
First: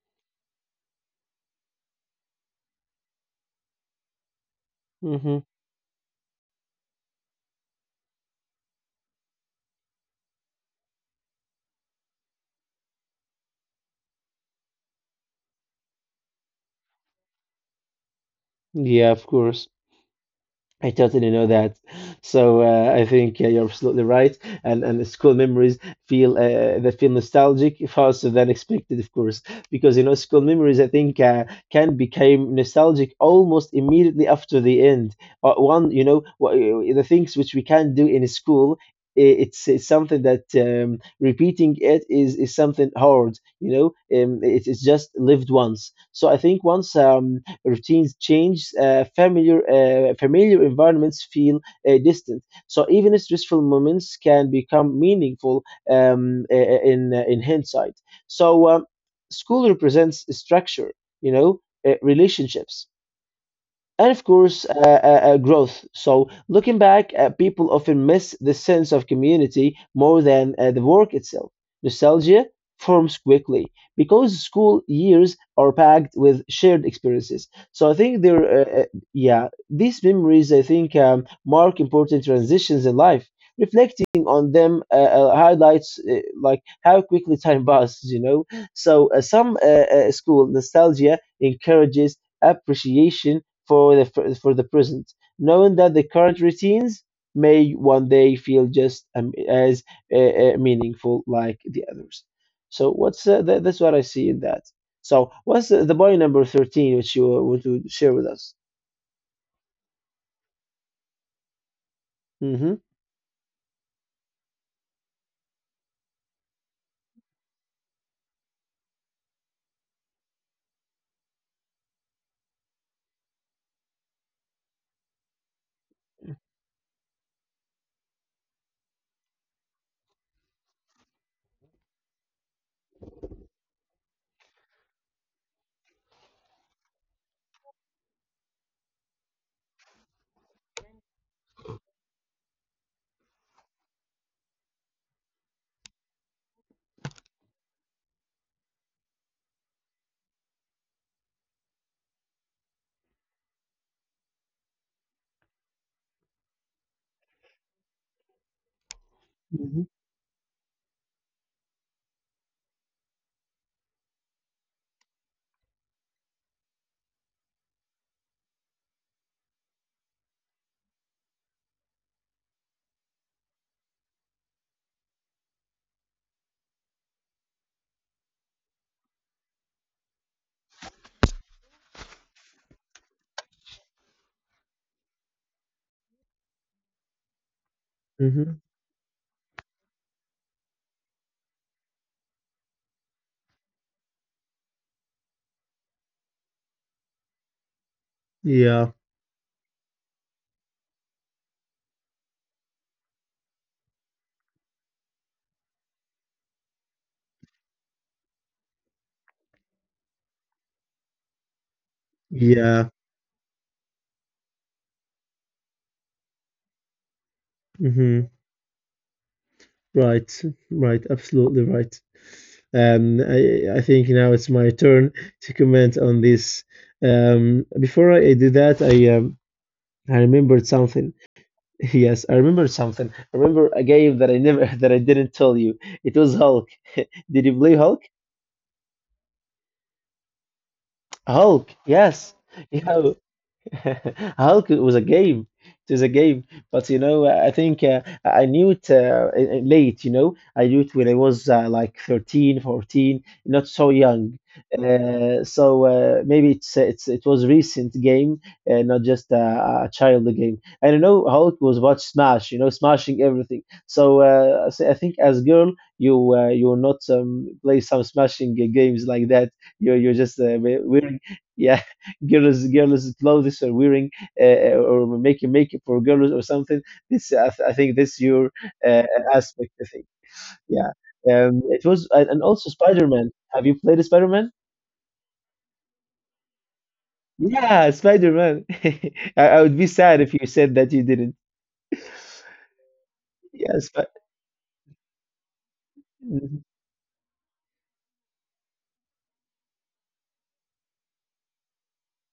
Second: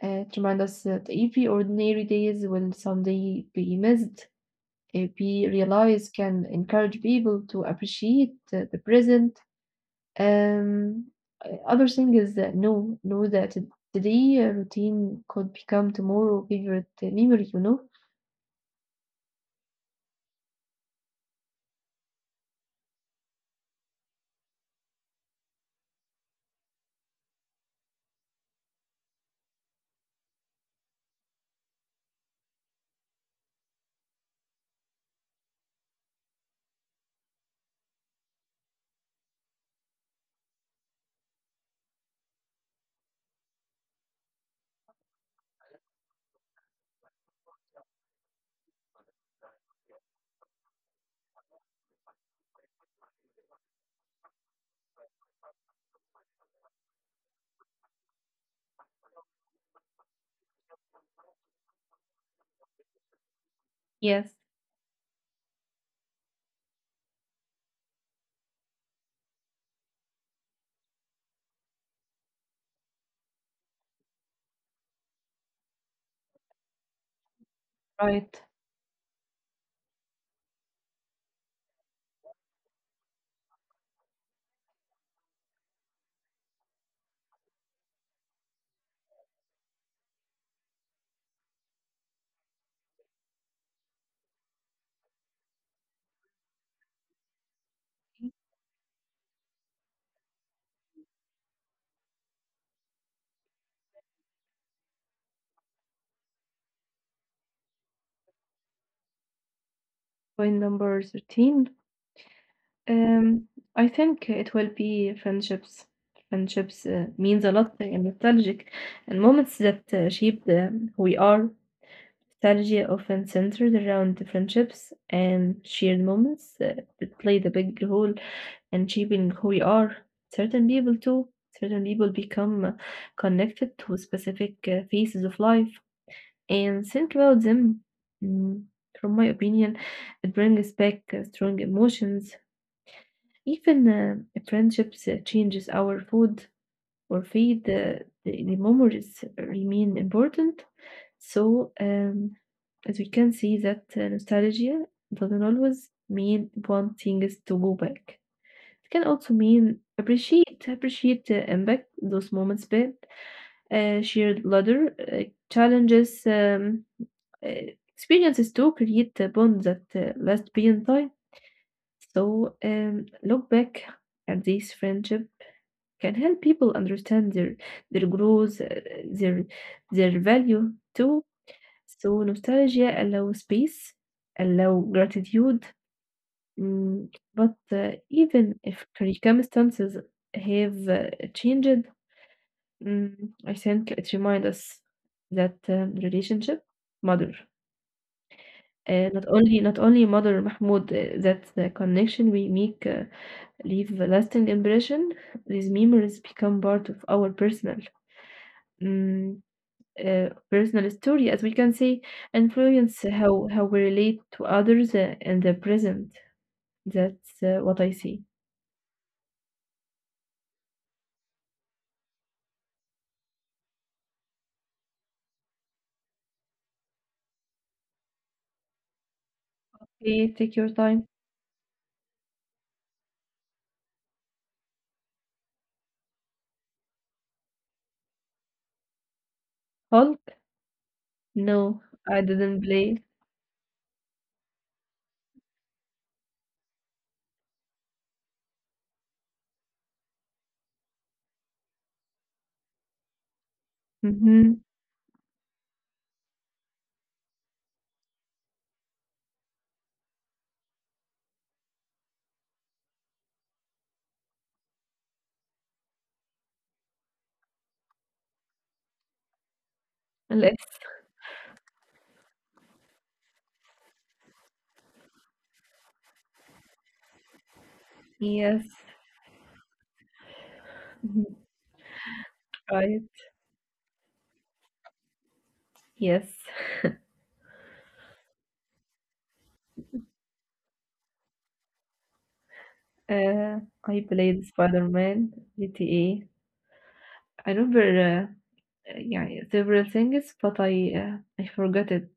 S1: To remind us that every ordinary days will someday be missed.
S2: mm-hmm.
S1: We realize can encourage people to appreciate the present. um, other thing is that know that today routine could become tomorrow favorite memory. You know.
S2: Yeah, of course. I totally know that. So I think you're absolutely right, and the school memories feel they feel nostalgic faster than expected, of course, because you know school memories, I think can become nostalgic almost immediately after the end. One, you know, wha- The things which we can do in school, it's something that repeating it is something hard, you know. It's just lived once. So I think once routines change, familiar environments feel distant. So even stressful moments can become meaningful in hindsight. So school represents structure, you know, relationships, and
S1: Yes.
S2: of course, growth. So, looking back, people often miss the sense of community more than the work itself. Nostalgia forms quickly because school years are packed with shared experiences. So, I think
S1: Right?
S2: there, yeah, these memories, I think mark important transitions in life. Reflecting on them highlights like how quickly time passes, you know. So, some school nostalgia encourages appreciation for for the present, knowing that the current routines may one day feel just as meaningful like the others. So what's that's what I see in that. So what's the point number 13 which you want to share with us?
S1: Point number 13.
S2: Hmm.
S1: Um, I think it will be friendships. Friendships means a lot and nostalgic, and moments that shape the who we are. Nostalgia often centered around the friendships and shared moments that played a big role and shaping who we are. Certain people too, certain people become connected to specific phases of life and think about them. Mm, From my opinion, it brings back strong emotions. Even friendships changes our food or feed. The memories remain important. So, as we can see, that nostalgia doesn't always mean wanting us to go back. It can also
S2: Mhm,
S1: mean appreciate the impact those moments build, shared ladder challenges, experiences to create a bond that last beyond time. So look back at these friendship can help people understand their growth, their their value too. So nostalgia allows space, allow gratitude, Mm, but
S2: mhm.
S1: even if circumstances have changed, mm, I think it reminds us that relationship mother.
S2: Yeah,
S1: Not only not only mother Mahmoud, that the connection we make leave a lasting impression. These memories become part of our personal mm, personal story, as we can say,
S2: yeah.
S1: influence how we relate to others in the present. That's what I see.
S2: Hmm. Right, right, absolutely right. I think now it's my turn to comment on this. Before I do that, I
S1: Okay, take
S2: remembered
S1: your time.
S2: something. (laughs) Yes, I remember something. I remember a game that I never (laughs) that I didn't tell you. It was Hulk. Did you play Hulk?
S1: Hulk?
S2: Hulk,
S1: No, I
S2: yes. (laughs)
S1: didn't
S2: Yeah,
S1: play.
S2: (laughs) Hulk was a game. It is a game, but you know, I think I knew it late. You know, I knew it when I was like 13, 14, not so young.
S1: Mm-hmm.
S2: Maybe it was recent game, not just a child game. And you know, Hulk was about smash. You know, smashing everything. So, so I think as girl, you will not play some smashing games like that. You're just
S1: Unless.
S2: wearing. (laughs) Yeah, girls clothes, are wearing or making makeup for girls, or something. I think this your
S1: Yes.
S2: uh, aspect, I think. Yeah.
S1: Mhm.
S2: Um, it was, and also
S1: Right.
S2: Spider-Man, have you played Spider-Man?
S1: Yes.
S2: Yeah, Spider-Man. (laughs) I would be sad if you said that you didn't.
S1: Uh,
S2: Yes.
S1: I played Spider-Man, GTA. I remember yeah, several things, but I forgot it.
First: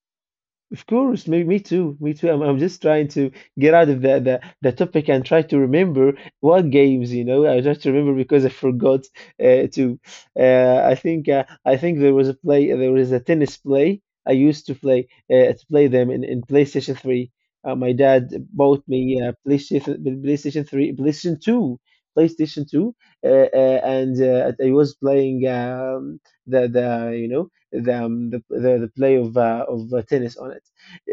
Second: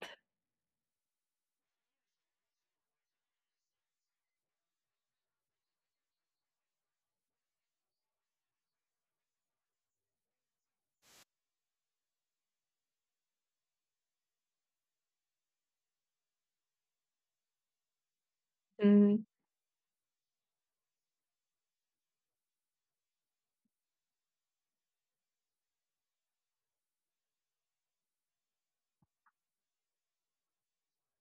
S2: Of course, me too, me too. I'm just trying to get out of the topic and try to remember what games, you know. I try to remember because I forgot to. I think there was a play, there was a tennis play. I used to play them in PlayStation 3. My dad bought
S1: Mm-hmm.
S2: me PlayStation 3, PlayStation 2, and I was playing the you know the play of tennis on it.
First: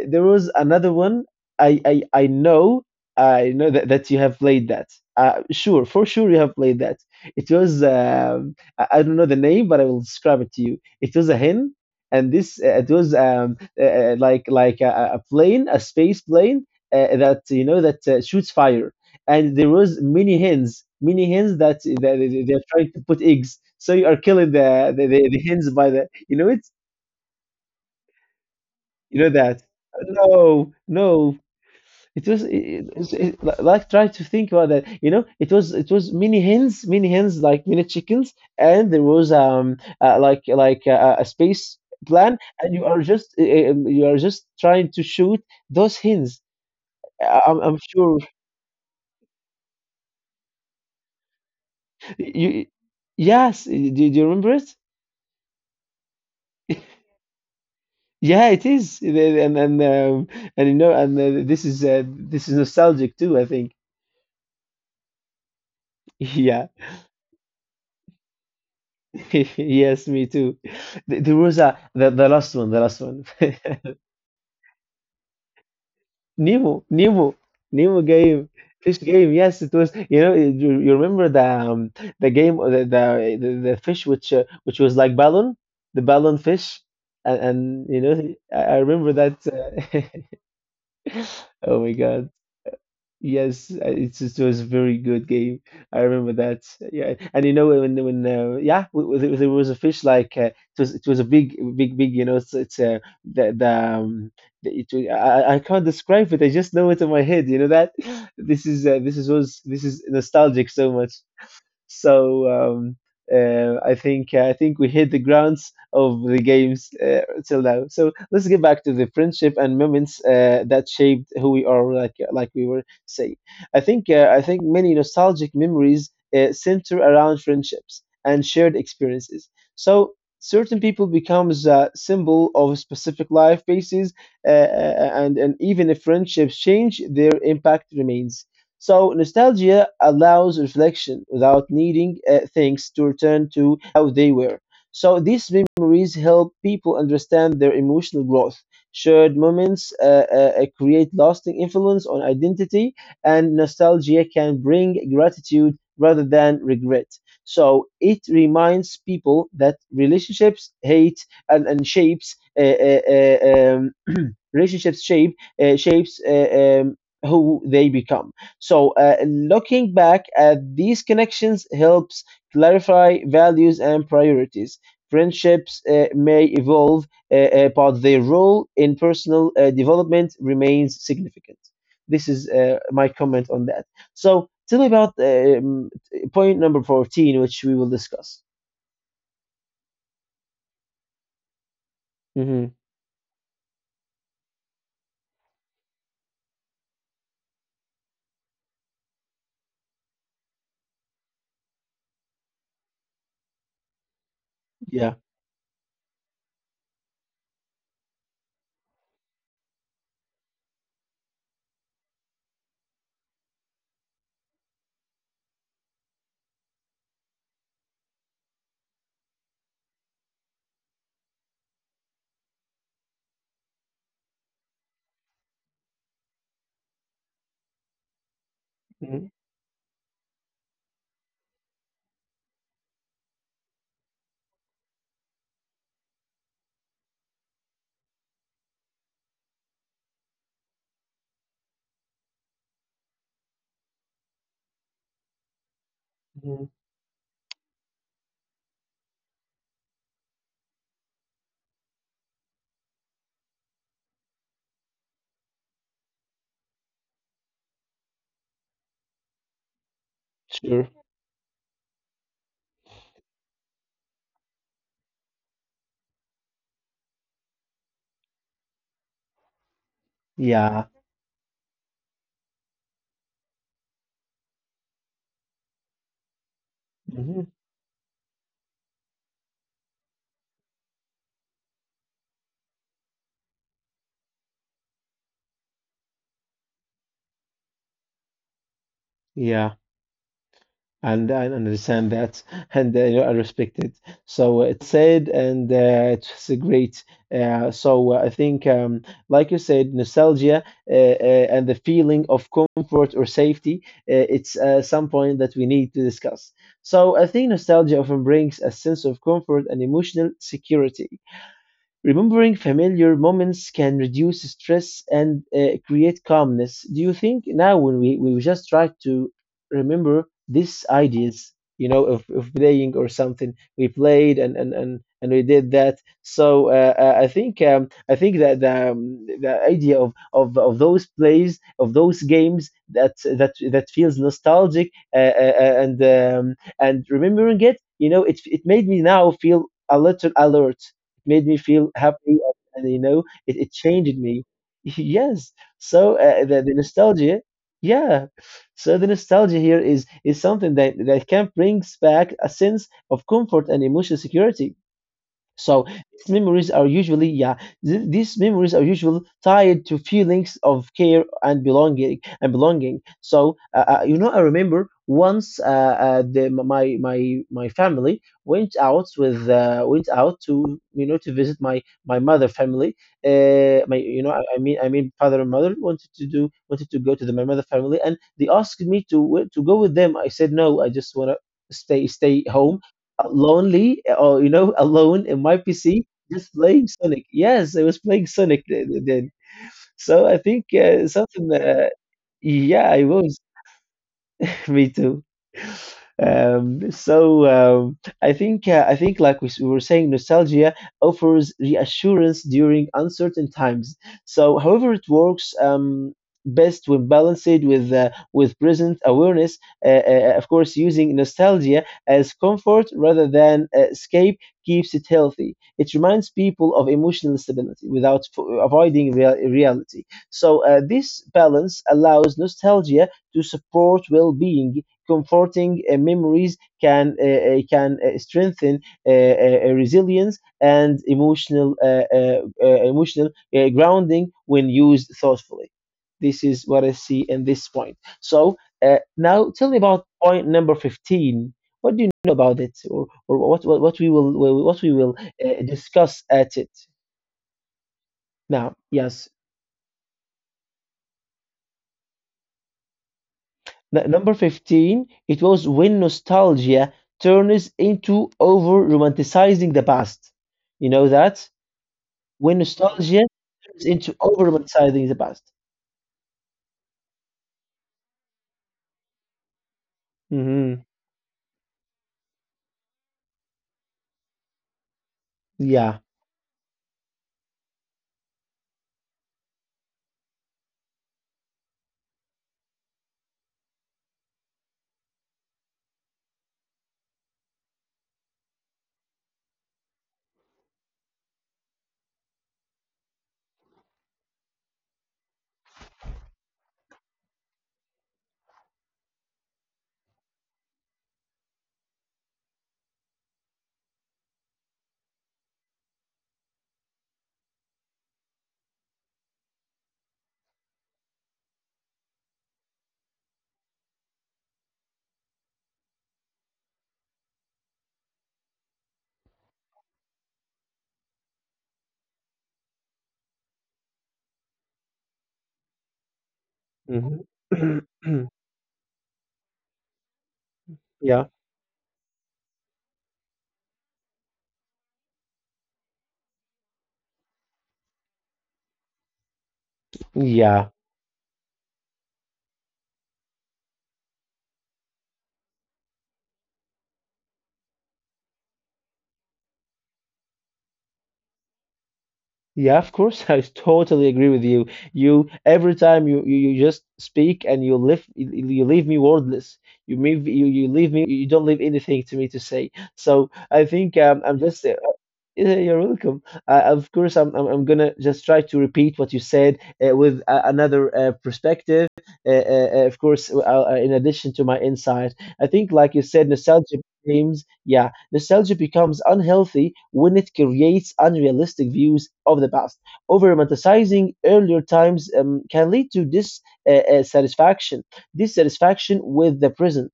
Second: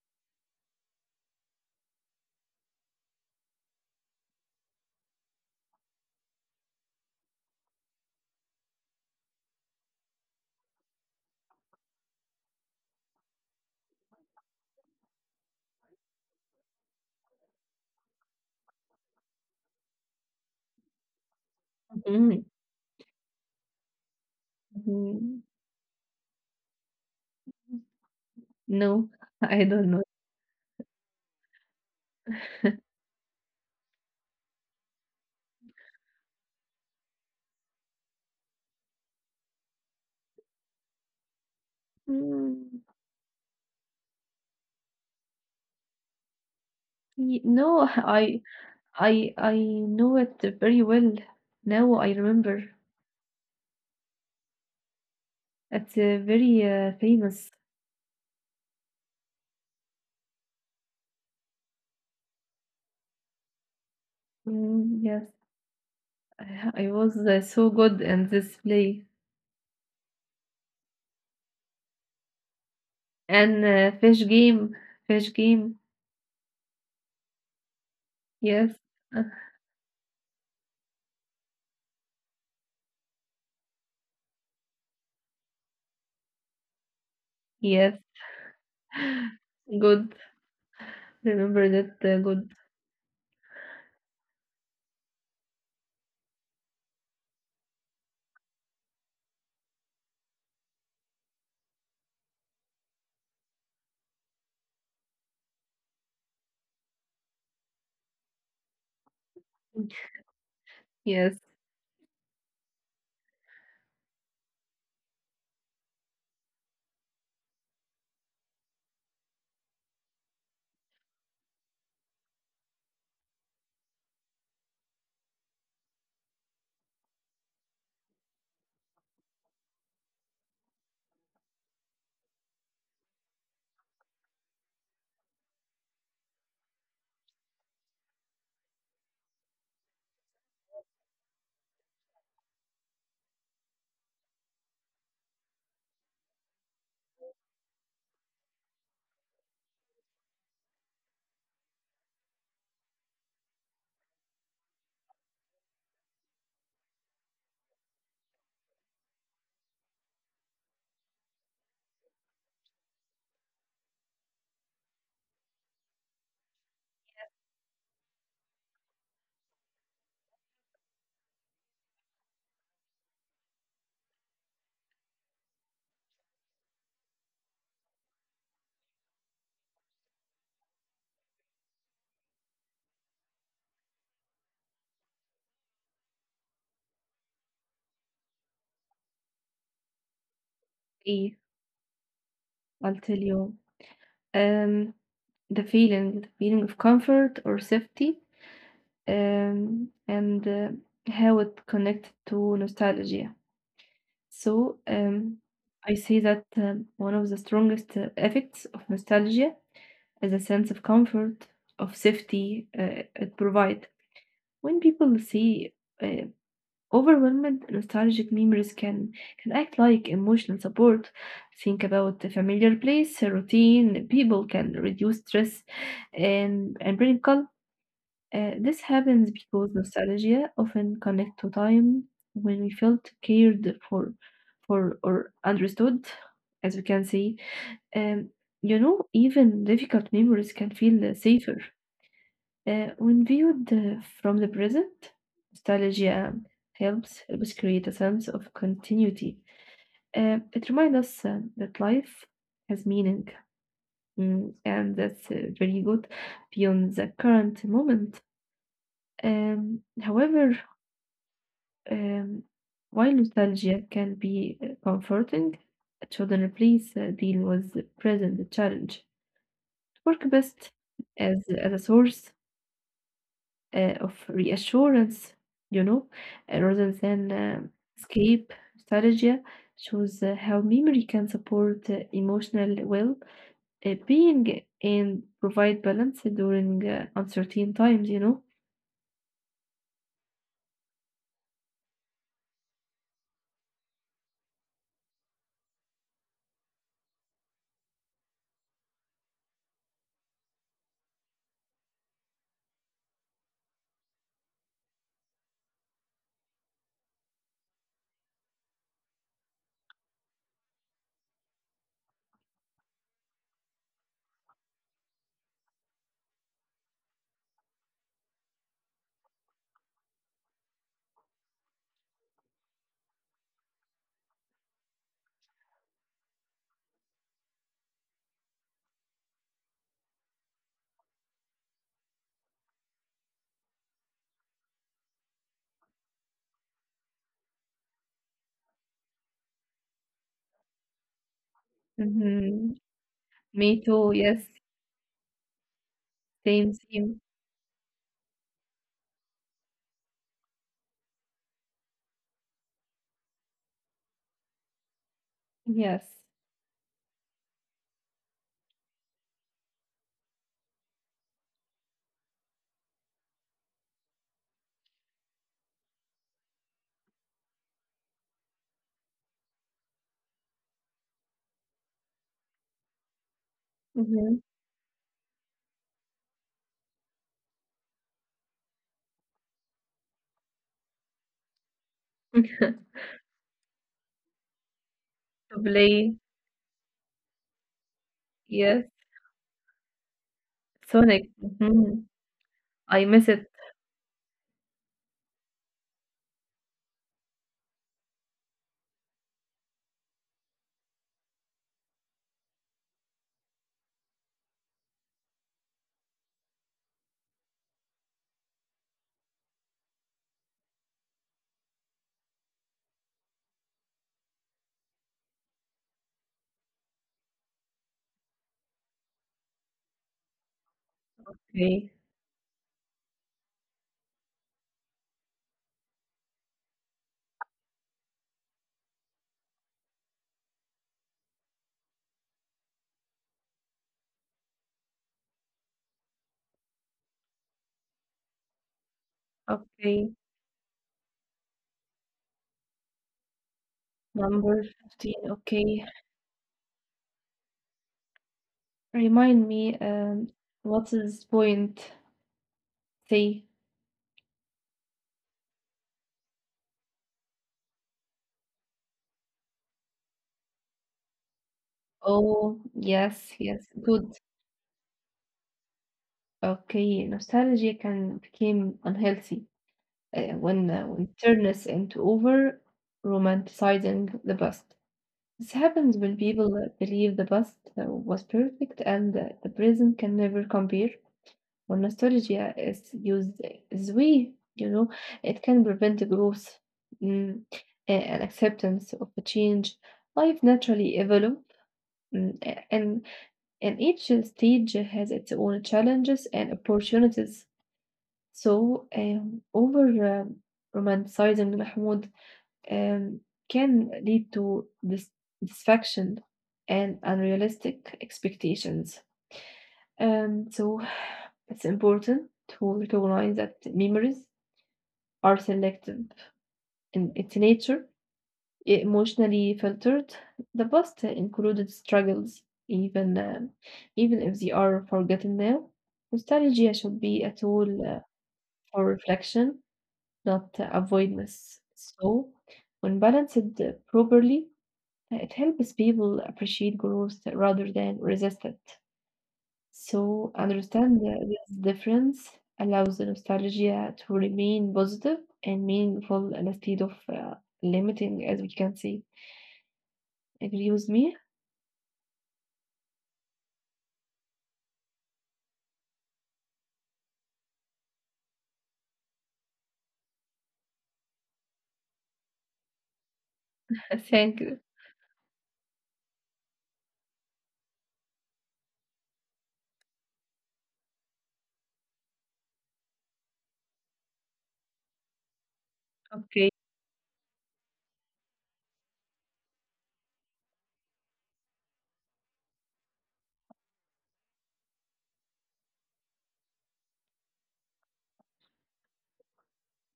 S2: There was another one. I know that, that you have played that. Sure, for sure you have played that. It was I don't know the name, but I will describe it to you. It was a hen, and this it was like a plane, a space plane that you know that shoots fire, and there was many hens that, they're trying to put eggs. So you are killing the
S1: Mm,
S2: hens by the, you know it.
S1: no,
S2: You know
S1: (laughs)
S2: that.
S1: I don't know.
S2: No, no. It was it, it, it, li- Like try to think about that. You know, it was many hens, many hens, like many chickens, and there was a space plan, and
S1: Mm,
S2: you are just trying to shoot those hens. I'm
S1: no, (laughs)
S2: sure
S1: I know it very well. Now I remember.
S2: you. Yes, do, do you remember it?
S1: It's very famous.
S2: Yeah, it is. And you know, and this is nostalgic too, I think.
S1: Mm, yes,
S2: (laughs) Yeah,
S1: I was so good in this play
S2: (laughs) yes, me too. There was a the last one, the last one.
S1: and
S2: (laughs)
S1: fish game, fish game.
S2: Nemo, Nemo, Nemo game,
S1: Yes,
S2: fish
S1: uh,
S2: game. Yes, it was. You know, you you remember the game, the fish which was like balloon, the balloon fish, and
S1: yes,
S2: you know, I
S1: (gasps)
S2: remember that.
S1: (laughs) good. Remember
S2: (laughs) Oh my
S1: that
S2: God.
S1: good.
S2: Yes, it was a very good game. I remember that. Yeah, and you know when yeah, there was a fish like it was a big, you know, it's the the, um, the it, I can't describe it. I just know it in my head. You know that. (laughs) This is this is was this is nostalgic so much.
S1: Yes,
S2: So I think we hit the grounds of the games till now. So let's get back to the friendship and moments that shaped who we are, like we were saying. I think many nostalgic memories center around friendships and shared experiences. So certain people becomes a symbol of a specific life basis, uh, and even if friendships change, their impact remains. So nostalgia allows reflection without needing things to return to how they were. So these memories help people understand their emotional growth. Shared moments create lasting influence on identity, and nostalgia can bring gratitude rather than regret. So it reminds people that relationships hate and shapes (clears throat) relationships shape shapes who they become. So, looking back at these connections helps clarify values and priorities. Friendships may evolve, but their role in personal development remains significant. This is my comment on that. So, tell me about point number 14, which we will discuss.
S1: I-
S2: hmm
S1: I'll tell you. Um, the feeling of comfort or safety and how it connected to nostalgia. So
S2: Yeah.
S1: I see that one of the strongest effects of nostalgia is a sense of comfort, of safety it provides. When people see uh, overwhelmed nostalgic memories can act like emotional support. Think about a familiar place, a routine, people can reduce stress and bring calm. This happens
S2: Mhm.
S1: because nostalgia often connects to time when we felt cared for or understood, as we can see. Um, you know, even difficult memories can feel safer when viewed from the present. Nostalgia
S2: Mhm.
S1: helps helps create a sense of continuity. It reminds us that life has meaning, and that's very good beyond the current moment. However,
S2: Sure.
S1: Um, while nostalgia can be comforting, children please deal with the present challenge. Work best
S2: Yeah.
S1: as a source of reassurance, you know, rather than
S2: hmm
S1: escape nostalgia. Shows how memory can support emotional well being and provide balance during uncertain times.
S2: Yeah. And I understand that, (laughs) and you know, I respect it. So it's sad, and it's great. Uh, so uh, I think, um, like you said, nostalgia and the feeling of comfort or safety, it's some point that we need to discuss. So I think nostalgia often brings a sense of comfort and emotional security. Remembering familiar moments can reduce stress and create calmness. Do you think now when we just try to remember these ideas, you know, of playing or something, we played and we did that. So I think that the idea of those plays of those games that that feels nostalgic and remembering it, you know, it made me now feel a little alert. It made me feel happy,
S1: Hmm.
S2: and you know it,
S1: Me
S2: it
S1: too,
S2: changed
S1: yes.
S2: me. (laughs) Yes, so uh, the,
S1: Same,
S2: the
S1: same.
S2: nostalgia, yeah, so the nostalgia here is something that can brings back a sense of comfort and emotional security. So
S1: Yes.
S2: these memories are usually, yeah, these memories are usually tied to feelings of care and belonging and belonging. So you know, I remember once my family went out with went out to you know to visit my my mother family. My you know
S1: Hmm.
S2: I mean father and mother wanted to do wanted to go to the my mother family, and they asked me to go with them. I said no, I just wanna stay home
S1: (laughs)
S2: lonely, or you know, (laughs) alone in
S1: To
S2: my PC,
S1: play.
S2: just playing Sonic. Yes, I was playing Sonic
S1: Yes,
S2: then. So I think
S1: Sonic.
S2: something.
S1: Mhm.
S2: Yeah,
S1: I
S2: I
S1: miss
S2: was.
S1: it.
S2: (laughs) Me too. I think like we were saying, nostalgia offers reassurance during uncertain times. So, however, it works best when balanced with present awareness. Of course, using nostalgia as comfort rather than escape keeps it healthy. It reminds people of emotional stability without avoiding reality. So, this balance
S1: Okay.
S2: allows nostalgia to support well being. Comforting memories can strengthen resilience and emotional grounding when used thoughtfully. This is what I see in this point. So now tell me about
S1: Okay.
S2: point number 15. What do you know about it, or what we
S1: Number
S2: will
S1: 15. Okay.
S2: discuss at it now? Yes.
S1: Remind me, what is point three?
S2: Number 15, it was when nostalgia turns into over romanticizing the past. You know that?
S1: Oh,
S2: When nostalgia
S1: yes, yes.
S2: turns
S1: Good.
S2: into over romanticizing the past.
S1: Okay. Nostalgia can become unhealthy
S2: hmm
S1: when turn us into over romanticizing the past. This happens
S2: Yeah.
S1: when people believe the past was perfect and the present can never compare. When nostalgia is used this way, it can prevent growth mm, and acceptance of a change. Life naturally evolves, and, and each stage has its own challenges and opportunities. So, over romanticizing Mahmoud um, can lead to dissatisfaction and unrealistic expectations. So it's important to recognize that memories are selective in its nature, emotionally filtered. The past included struggles, even if they are forgotten now. Nostalgia should be a
S2: hmm
S1: tool
S2: (clears throat)
S1: for reflection, not
S2: Yeah.
S1: avoidance. So, when balanced properly, it helps people appreciate growth rather than resist it. So
S2: Yeah.
S1: understand that this difference allows the nostalgia to remain positive and meaningful instead of limiting, as we can see. Agree with me?
S2: Yeah, of course. (laughs) I totally agree with you. You every time you just speak and you leave me wordless. You leave me. You don't leave anything to me to say. So I think
S1: (laughs) Thank
S2: I'm
S1: you.
S2: just (laughs) Yeah, you're welcome. Of course, I'm gonna just try to repeat what you said with another perspective. In addition to my insight, I think, like you said,
S1: Okay.
S2: nostalgia becomes unhealthy when it creates unrealistic views of the past. Over romanticizing earlier times can lead to dissatisfaction with the present.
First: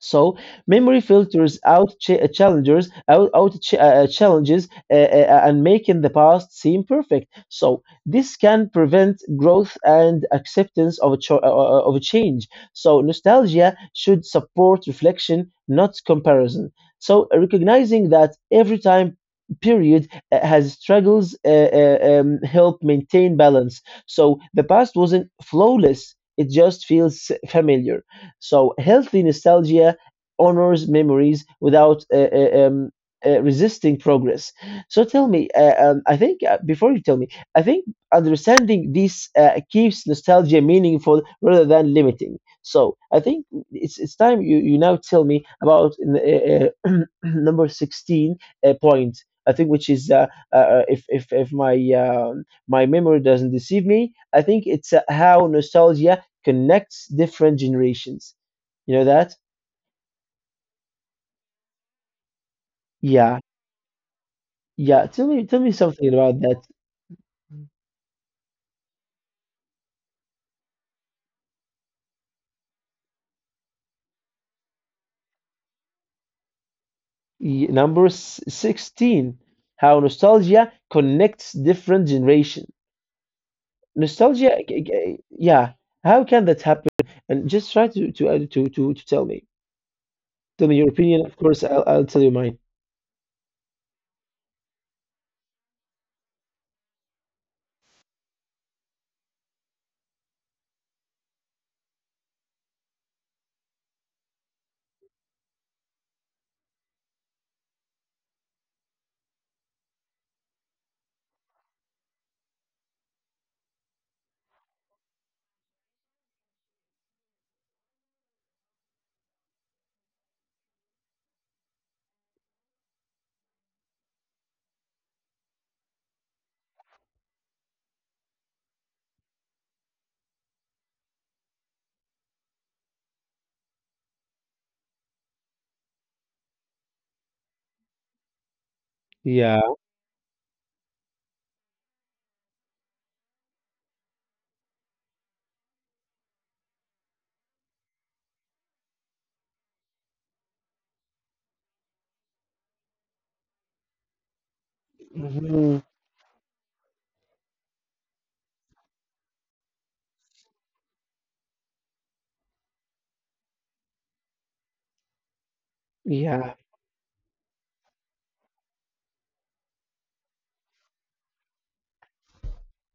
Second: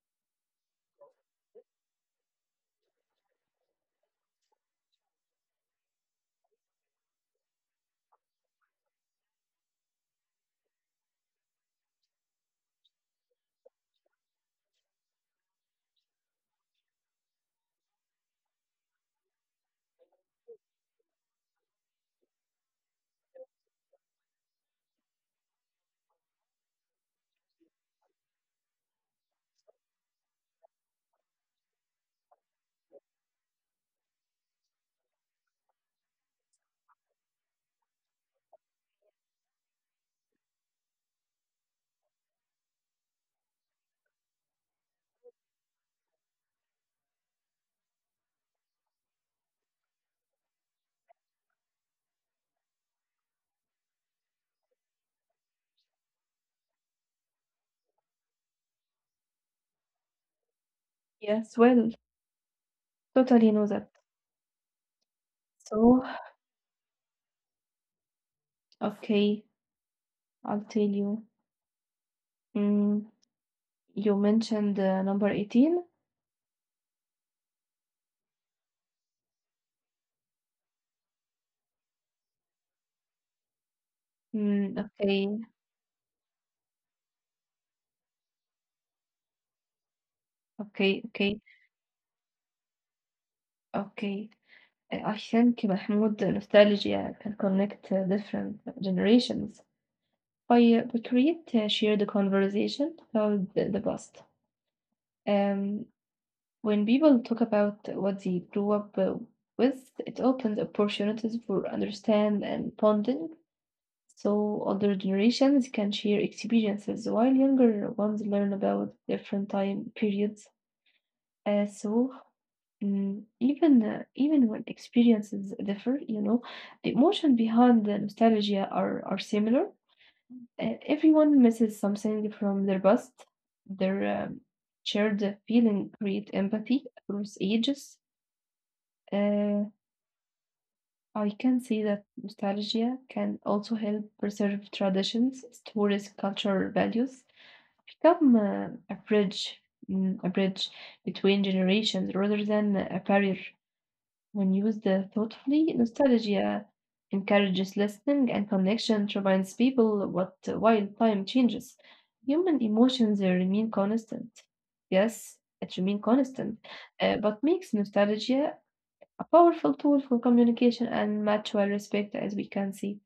S2: So memory filters out ch- challengers, out, out ch- challenges, and making the past seem perfect. So this can prevent growth and acceptance of a change. So nostalgia should support reflection, not comparison. So recognizing that every time period has struggles help maintain balance. So the past wasn't flawless; it just feels familiar. So healthy nostalgia honors memories without resisting progress. So tell me, I think before you tell me, I think understanding this keeps nostalgia meaningful rather than limiting. So I think it's time you now tell me about (clears throat) number 16 point. I think which is uh, if if my my memory doesn't deceive me. I think it's how nostalgia connects different generations. You know that?
S1: Yes, well,
S2: Yeah,
S1: totally know that.
S2: yeah. Tell me
S1: So,
S2: something about that.
S1: okay, I'll tell you. Mm, you mentioned number 18.
S2: Number 16, how nostalgia connects different generations.
S1: Mm,
S2: Yeah. How can that happen? And just try to to tell me. Tell me your
S1: okay,
S2: opinion. Of
S1: okay,
S2: course, I'll tell you mine.
S1: okay. I think Mahmoud, nostalgia can connect different generations. I we create a shared conversation about the past. Um, when people talk about what they grew up with, it opens opportunities for understand and bonding. So older generations can share experiences while younger ones learn about different time periods. Uh, so even when experiences differ, you know, the emotion behind the nostalgia are similar. Everyone misses something from their past. Their shared feeling create empathy across ages. Uh,
S2: Yeah.
S1: I can see that nostalgia can also help preserve traditions, stories, cultural values. Become a bridge, a bridge between generations rather than a barrier. When used thoughtfully,
S2: Mhm.
S1: nostalgia encourages listening and connection, reminds people what while time changes, human emotions remain constant. Yes, it remains constant,
S2: Yeah.
S1: but makes nostalgia a powerful tool for communication and mutual respect, as we can see.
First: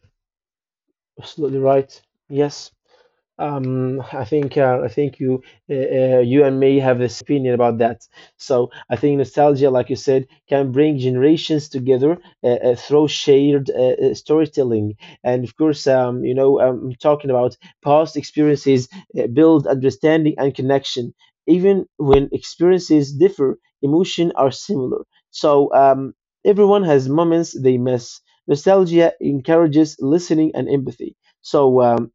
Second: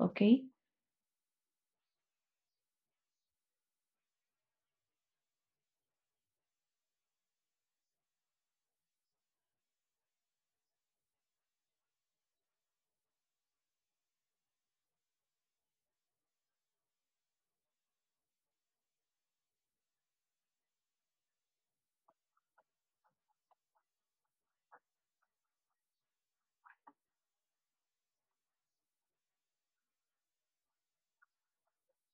S1: Okay.
S2: Absolutely right. Yes. I think you you and me have this opinion about that. So I think nostalgia, like you said, can bring generations together through shared storytelling. And of course, you know, I'm talking about past experiences build understanding and connection. Even when experiences differ, emotion are similar. So everyone has moments they miss. Nostalgia encourages listening and empathy. So.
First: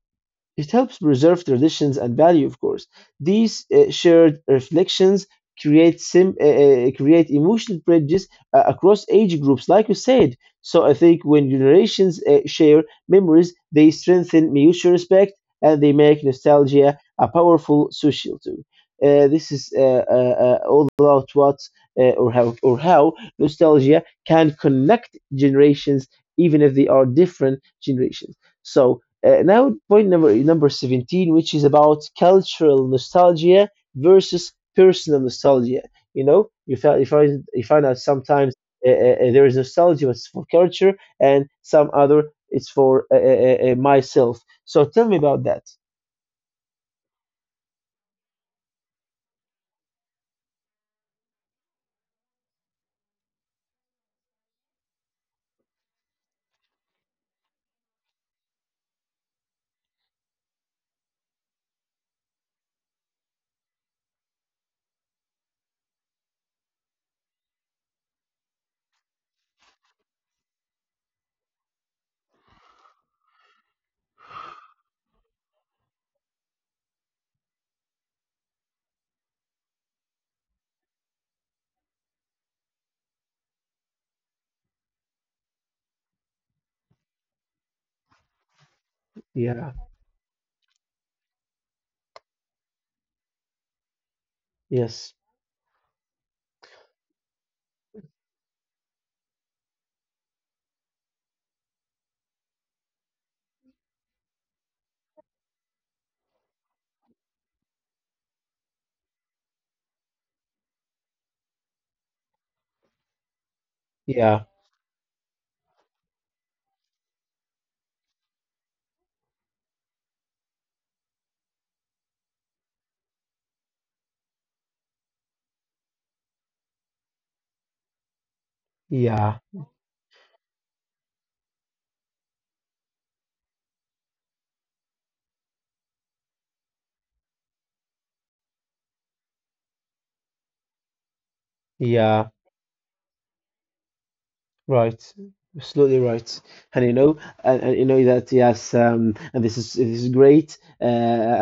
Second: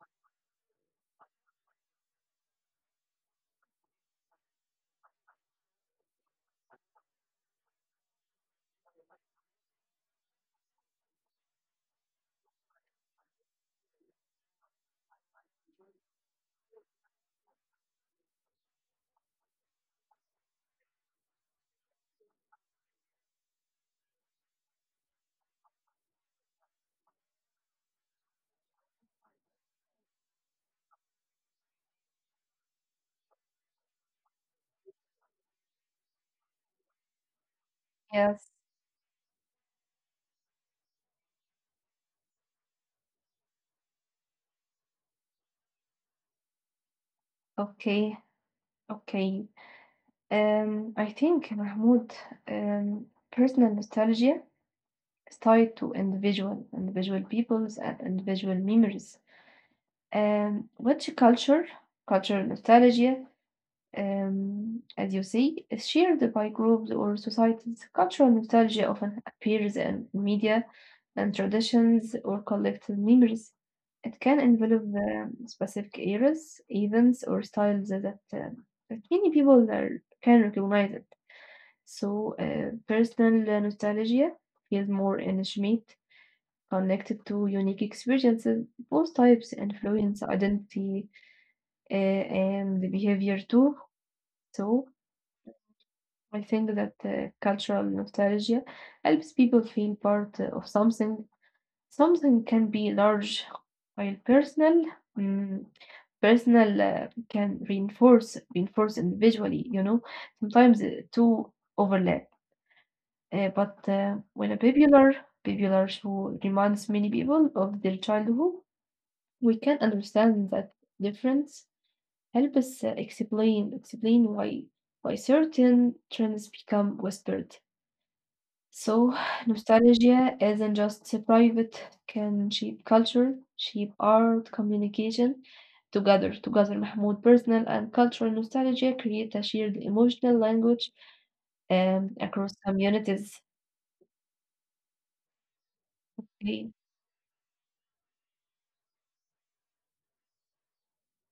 S2: It helps preserve traditions and value, of course. These shared reflections create create emotional bridges across age groups, like you said. So I think when generations share memories, they strengthen mutual respect, and they make nostalgia a powerful social tool. This is all about what or how nostalgia can connect generations, even if they are different generations. So now, point number 17, which is about cultural nostalgia versus personal nostalgia. You know, you find out sometimes
S1: Yes.
S2: there is nostalgia, but it's for culture, and some other it's for myself. So tell me about that.
S1: Okay. Okay. I think Mahmoud, um, personal nostalgia is tied to individual peoples and individual memories. Um, which culture, cultural nostalgia, as you see, is shared by groups or societies. Cultural nostalgia often appears in media and traditions or collective memories. It can envelop specific eras, events, or styles that, that many people are, can recognize it. So, personal nostalgia feels more intimate connected to unique experiences. Both types
S2: Yeah.
S1: influence identity uh, and the behavior too. So
S2: Yes.
S1: I think that cultural nostalgia helps people feel part of something. Something can be large, while personal, mm, personal can reinforce individually. You know, sometimes two overlap. But
S2: Yeah.
S1: when a popular show reminds many people of their childhood, we can understand that difference help us explain why certain trends become whispered. So
S2: Yeah.
S1: (sighs) nostalgia isn't just private, can shape culture, shape art, communication. Together, together, Mahmoud, personal and cultural nostalgia create a shared emotional language
S2: Yeah.
S1: across communities.
S2: Right, absolutely right,
S1: Hey,
S2: and you know, and you know that, yes, and this is great,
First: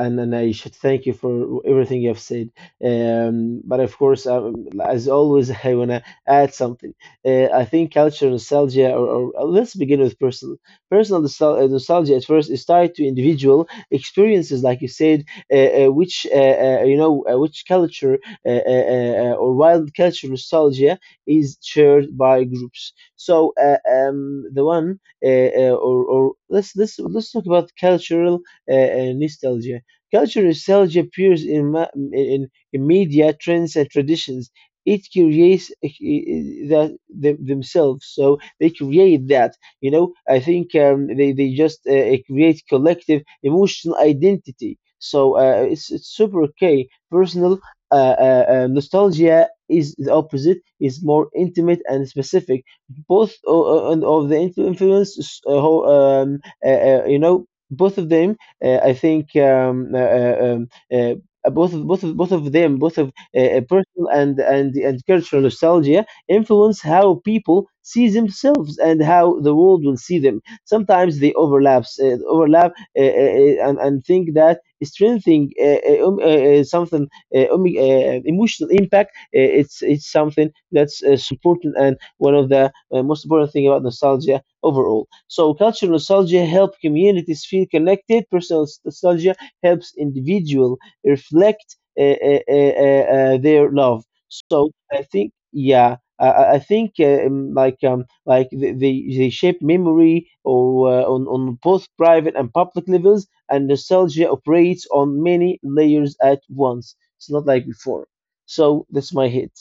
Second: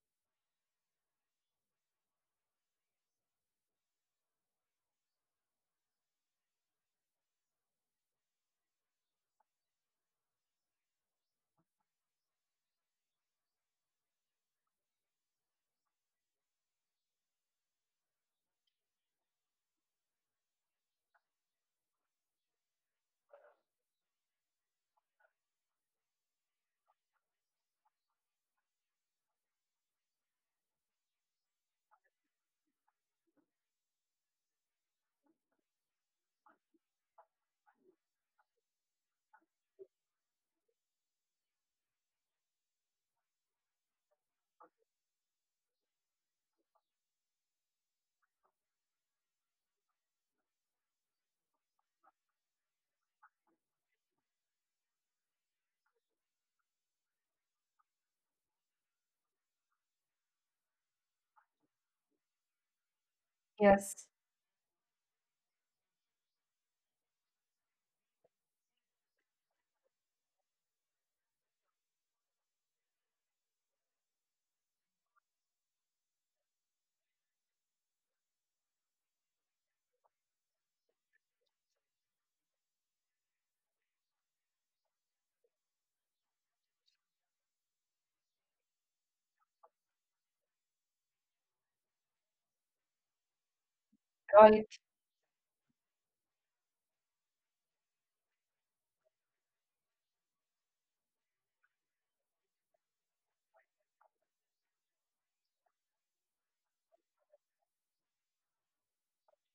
S2: and I should thank you for everything you have said. But of course, as always, (laughs) I wanna add something. I think culture nostalgia, or let's begin with personal nostalgia. At first, is tied to individual experiences, like you said, which you know, which culture or wild culture nostalgia is shared by groups. So the one, or let's let's talk about cultural nostalgia. Cultural nostalgia appears in in media, trends, and traditions. It creates that themselves, so they create that. You know, I think they just create collective emotional identity. So it's super okay. Personal nostalgia is the opposite, is more intimate and specific. Both of the influence, you know, both of them. I think both of both of both of them, both of
S1: yes,
S2: personal and cultural nostalgia, influence how people see themselves and how the world will see them. Sometimes they overlap, and think that strengthening something emotional impact. It's something that's supporting and one of the most important thing about nostalgia overall. So, cultural nostalgia helps communities feel connected. Personal nostalgia helps individual reflect their love.
S1: right.
S2: So, I think, yeah. I think like they the shape memory or on both private and public levels, and nostalgia operates on many layers at once. It's not like before. So that's my hit.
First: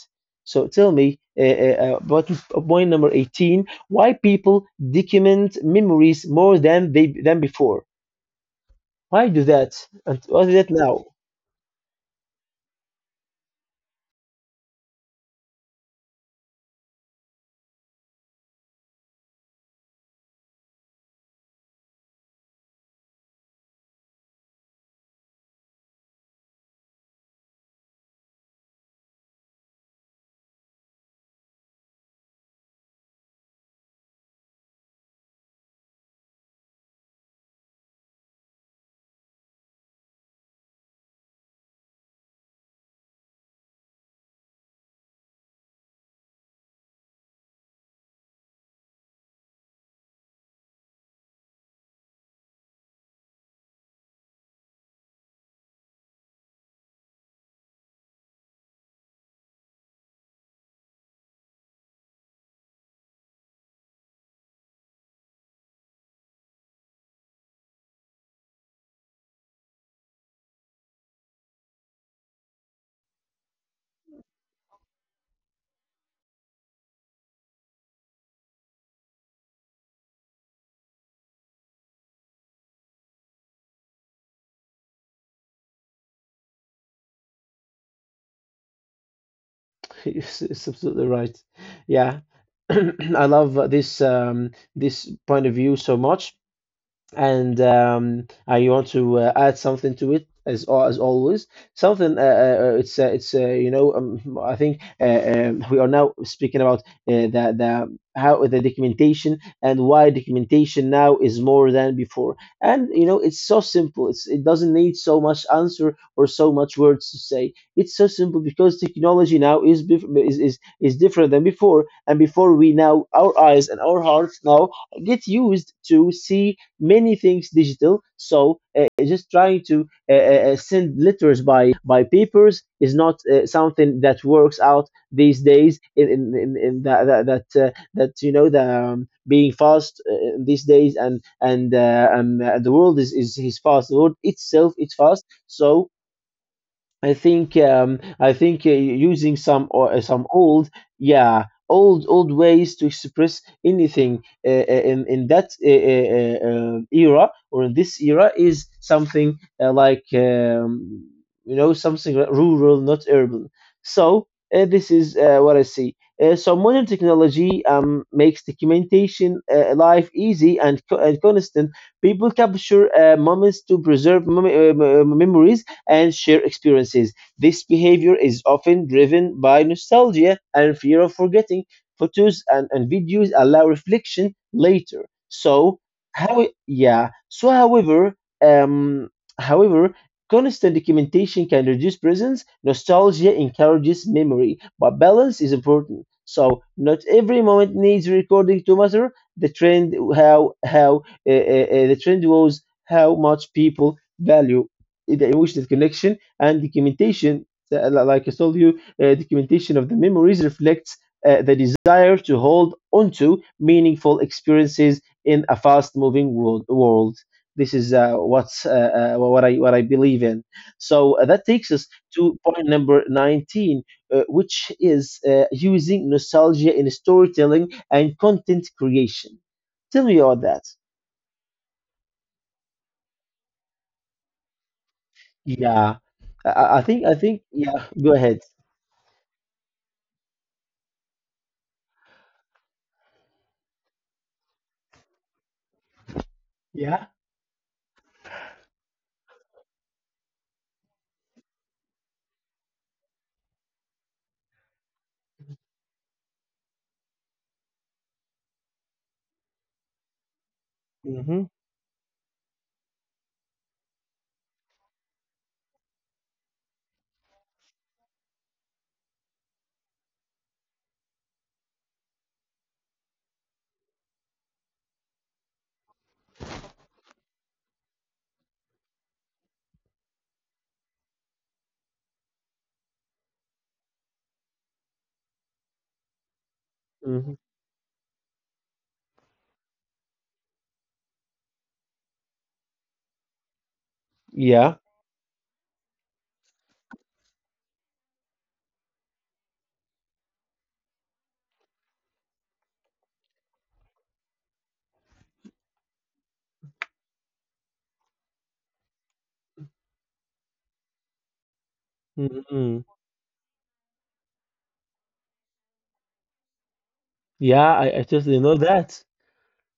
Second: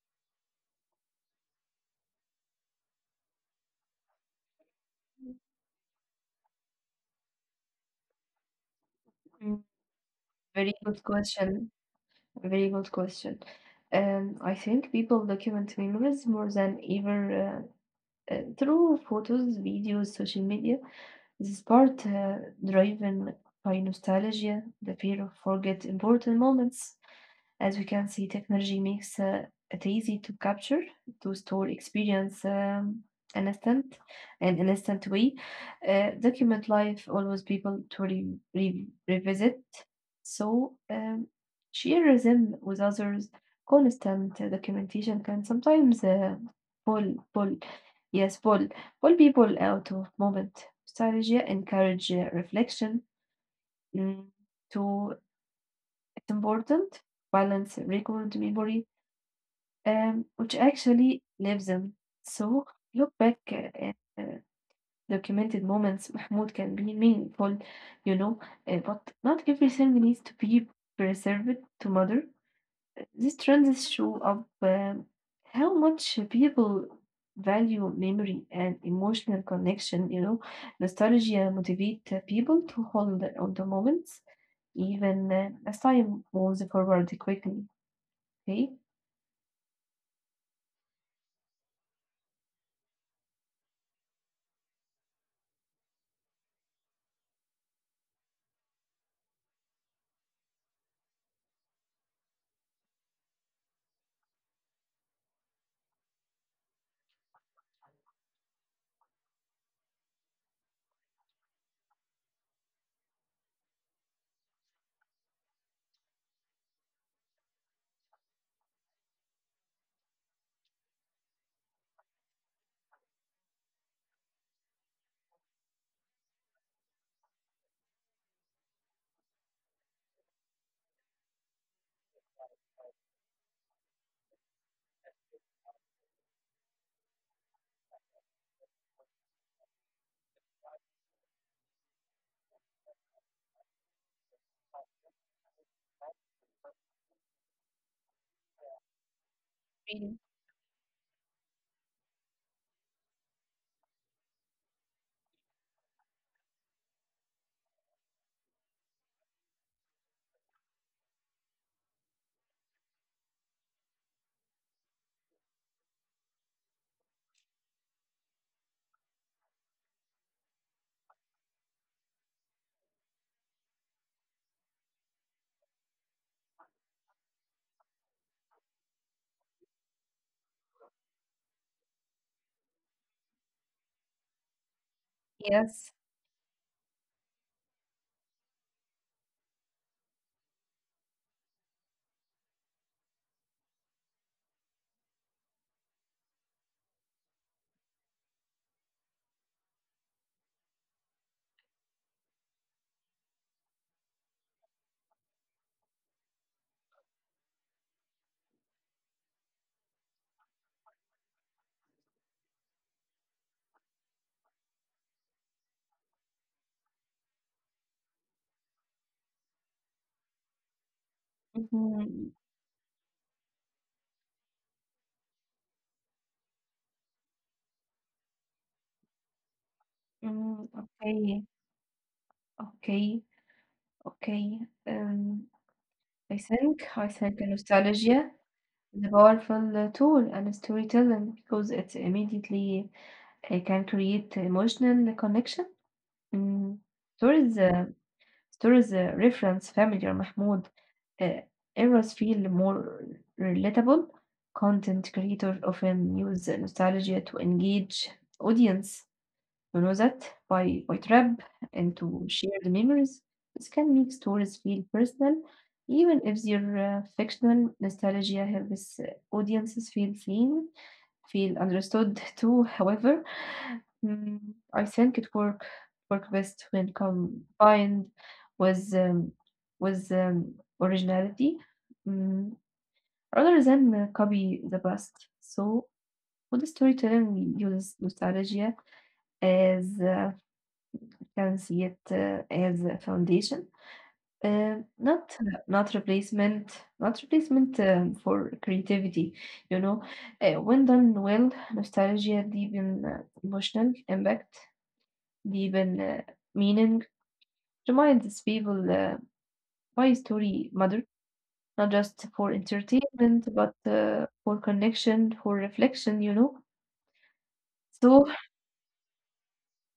S2: So tell me about point number 18, why people document memories more than they than before? Why do
S1: Mm,
S2: that? And why do that
S1: very good
S2: now? (laughs)
S1: question. Very good question. I think people document memories more than ever through photos, videos, social media. This part driven by nostalgia, the fear of forget important moments. As we can see, technology makes it easy to capture, to store experience an instant, in an instant way. Document life always people to revisit. So share them with others. Constant documentation can sometimes pull, pull, yes, pull, pull people out of moment. Strategy encourage reflection. Mm, to It's important balance record memory which actually lives them. So look back at documented moments (laughs) Mahmoud can be meaningful, you know, but not everything needs to be preserved to mother. These trends show up how much people value memory and emotional connection, you know, nostalgia motivate people to hold on to moments even as time moves forward quickly. Okay.
S2: It's absolutely right. Yeah. (clears throat) I love this this point of view so much. And you want to add something to it, as always. Something, it's I think we are now speaking about the how the documentation and why documentation now is more than before. And you know, it's so simple. It's, it doesn't need so much answer or so much words to say. It's so simple because technology now is different than before. And before, we now, our eyes and our hearts now, get used to see many things digital. So just trying to send letters by papers is not something that works out these days. In that, you know, the being fast these days, and the world is fast. The world itself is fast. So I think using some or
S1: Really?
S2: some old, yeah, old ways to express anything in that era, or in this era, is something like, you know, something rural, not urban. So this is what I see. So modern technology makes documentation life easy and constant. People capture moments to preserve memories and share experiences. This behavior is often driven by nostalgia and fear of forgetting. Photos and videos allow reflection later.
S1: Yes.
S2: So, yeah. So, however, um, however, constant documentation can reduce presence. Nostalgia encourages memory, but balance is important. So, not every moment needs recording to matter. The trend, how the trend was how much people value the emotional connection and documentation. Like I told you, documentation of the memories reflects the desire to hold onto meaningful experiences in a fast-moving world. This is what I believe in. So that takes us
S1: Mm-hmm.
S2: to point number 19, which is using nostalgia in storytelling and content creation. Tell me about
S1: Mm,
S2: that.
S1: okay, okay. Um,
S2: Yeah,
S1: I
S2: I,
S1: think
S2: I I
S1: I
S2: think I
S1: think
S2: think yeah. Go
S1: nostalgia
S2: ahead.
S1: is a powerful tool and storytelling because it's immediately can create emotional connection. Mm.
S2: Yeah.
S1: Stories, uh, Stories reference family or Mahmoud. Uh, errors feel more relatable. Content creators often use nostalgia to engage audience. Rosette by Trap
S2: Mm-hmm.
S1: into shared memories. This can make stories feel personal, even if they're fictional. Nostalgia helps audiences feel seen, feel understood too. (laughs) However, mm, I think it work best when combined with um, with originality, mm, rather than copy the past. So, good
S2: Mm-hmm.
S1: storytelling uses nostalgia as can see it as a foundation, uh,
S2: Yeah.
S1: not not replacement, not replacement for creativity. You know, when done well, nostalgia deepen emotional impact, deepen meaning, reminds people why story matter, not just for
S2: Mm-hmm.
S1: entertainment, but for connection, for reflection. You know.
S2: Yeah, I
S1: So
S2: totally know that.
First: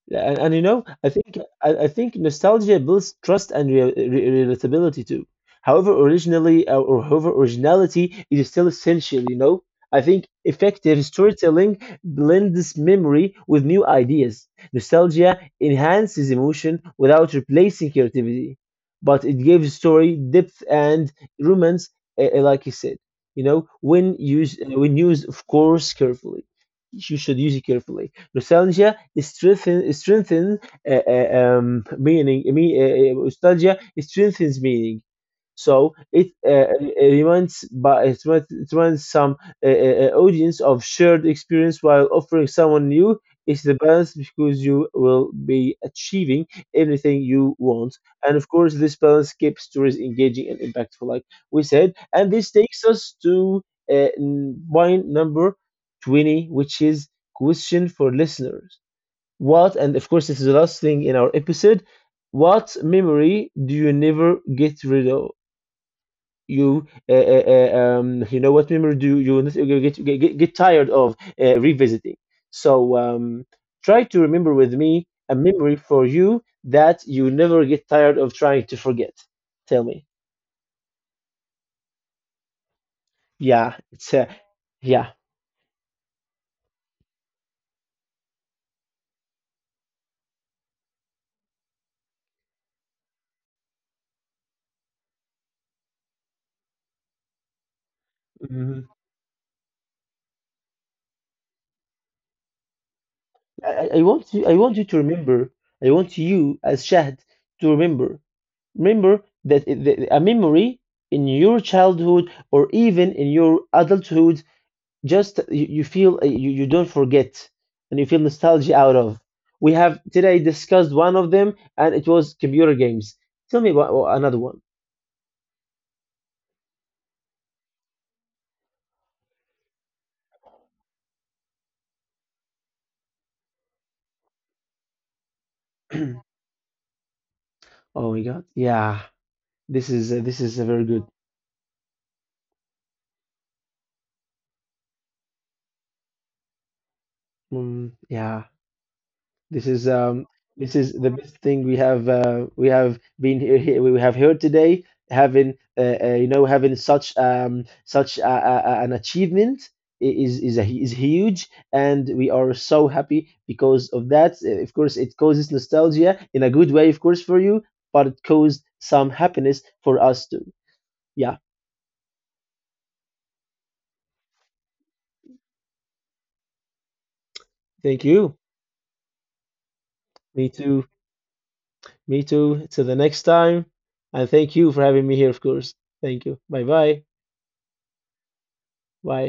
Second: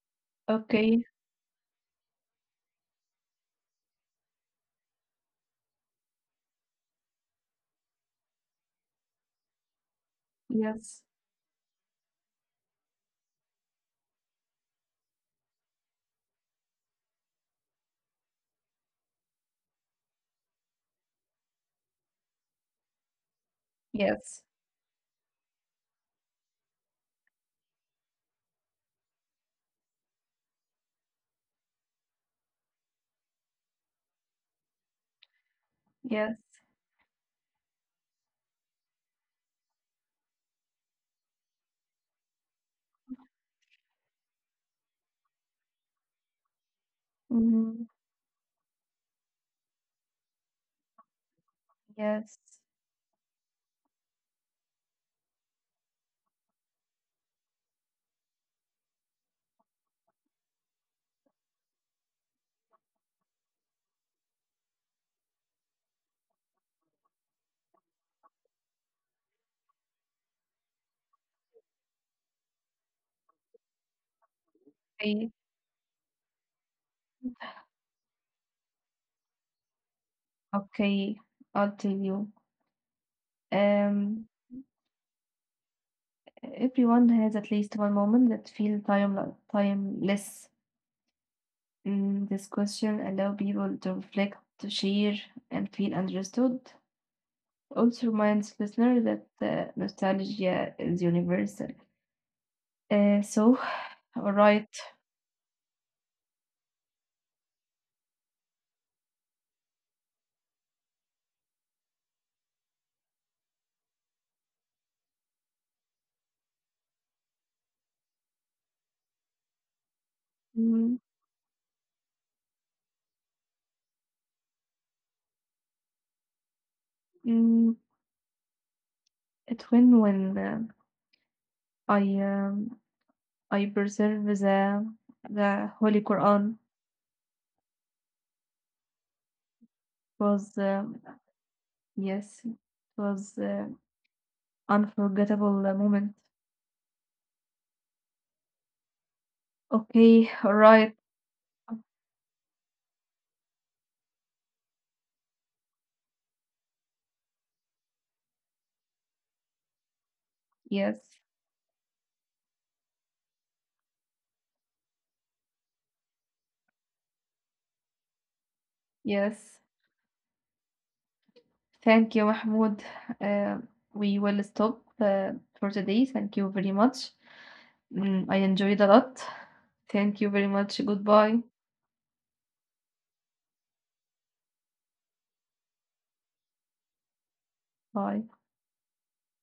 S2: Yeah, and you know,
S1: okay,
S2: I think I think nostalgia builds trust and re re relatability too. However, originally or however originality is still essential, you know. I think
S1: yes,
S2: effective storytelling blends memory with new ideas. Nostalgia enhances emotion without replacing creativity, but it gives story depth and romance, like you said, you know, when
S1: yes,
S2: used when used, of course, carefully. You should use it carefully. Nostalgia strengthen meaning. Nostalgia strengthens meaning. So it
S1: yes,
S2: reminds, but it reminds some audience of shared experience while offering someone new. It's the balance, because you will be achieving everything you
S1: mhm,
S2: want, and of course, this balance keeps stories engaging and impactful, like we said. And
S1: yes.
S2: this takes us to point number 20, which is question for listeners. What? And of course, this is the last thing in our episode. What memory do you never get rid of? You you know, what memory do you get tired of revisiting? So, try to remember with me
S1: I
S2: a memory for you that you never get tired of trying to forget. Tell me.
S1: Okay, I'll tell you.
S2: Yeah,
S1: Um,
S2: it's yeah.
S1: everyone has at least one moment that feel timeless. Mm, this question allow people to reflect, to share, and feel understood. Also reminds listener
S2: Mhm.
S1: that nostalgia is universal. So,
S2: I, I I
S1: (sighs) all
S2: want you I
S1: right.
S2: want you to remember. I want you, as Shahd, to remember, a memory in your childhood or even in your adulthood. Just you feel you don't forget, and you feel nostalgia out of. We have today
S1: Mm,
S2: discussed one of them, and it was computer games. Tell me about, oh, another one.
S1: mm, it when I um, I preserve the Holy
S2: (clears throat)
S1: Quran
S2: Oh my god, yeah, this is
S1: was
S2: a very good.
S1: yes it was. Unforgettable moment.
S2: Mm, yeah. This is
S1: Okay,
S2: um this
S1: right.
S2: is the best thing we have been here. Here we have heard today, having such an achievement. Is
S1: Yes,
S2: huge, and we are so happy because of that. Of course, it causes nostalgia in a good way, of course, for you, but it caused some
S1: yes.
S2: happiness for us too. Yeah,
S1: Thank you, Mahmoud. Uh, we will stop for today. Thank you very much.
S2: thank
S1: Mm, I
S2: you.
S1: enjoyed a lot. Thank you very
S2: Me
S1: much.
S2: too.
S1: Goodbye.
S2: Me too, till the next time. And thank you for having me here, of course. Thank you. Bye bye.
S1: Bye.
S2: Bye.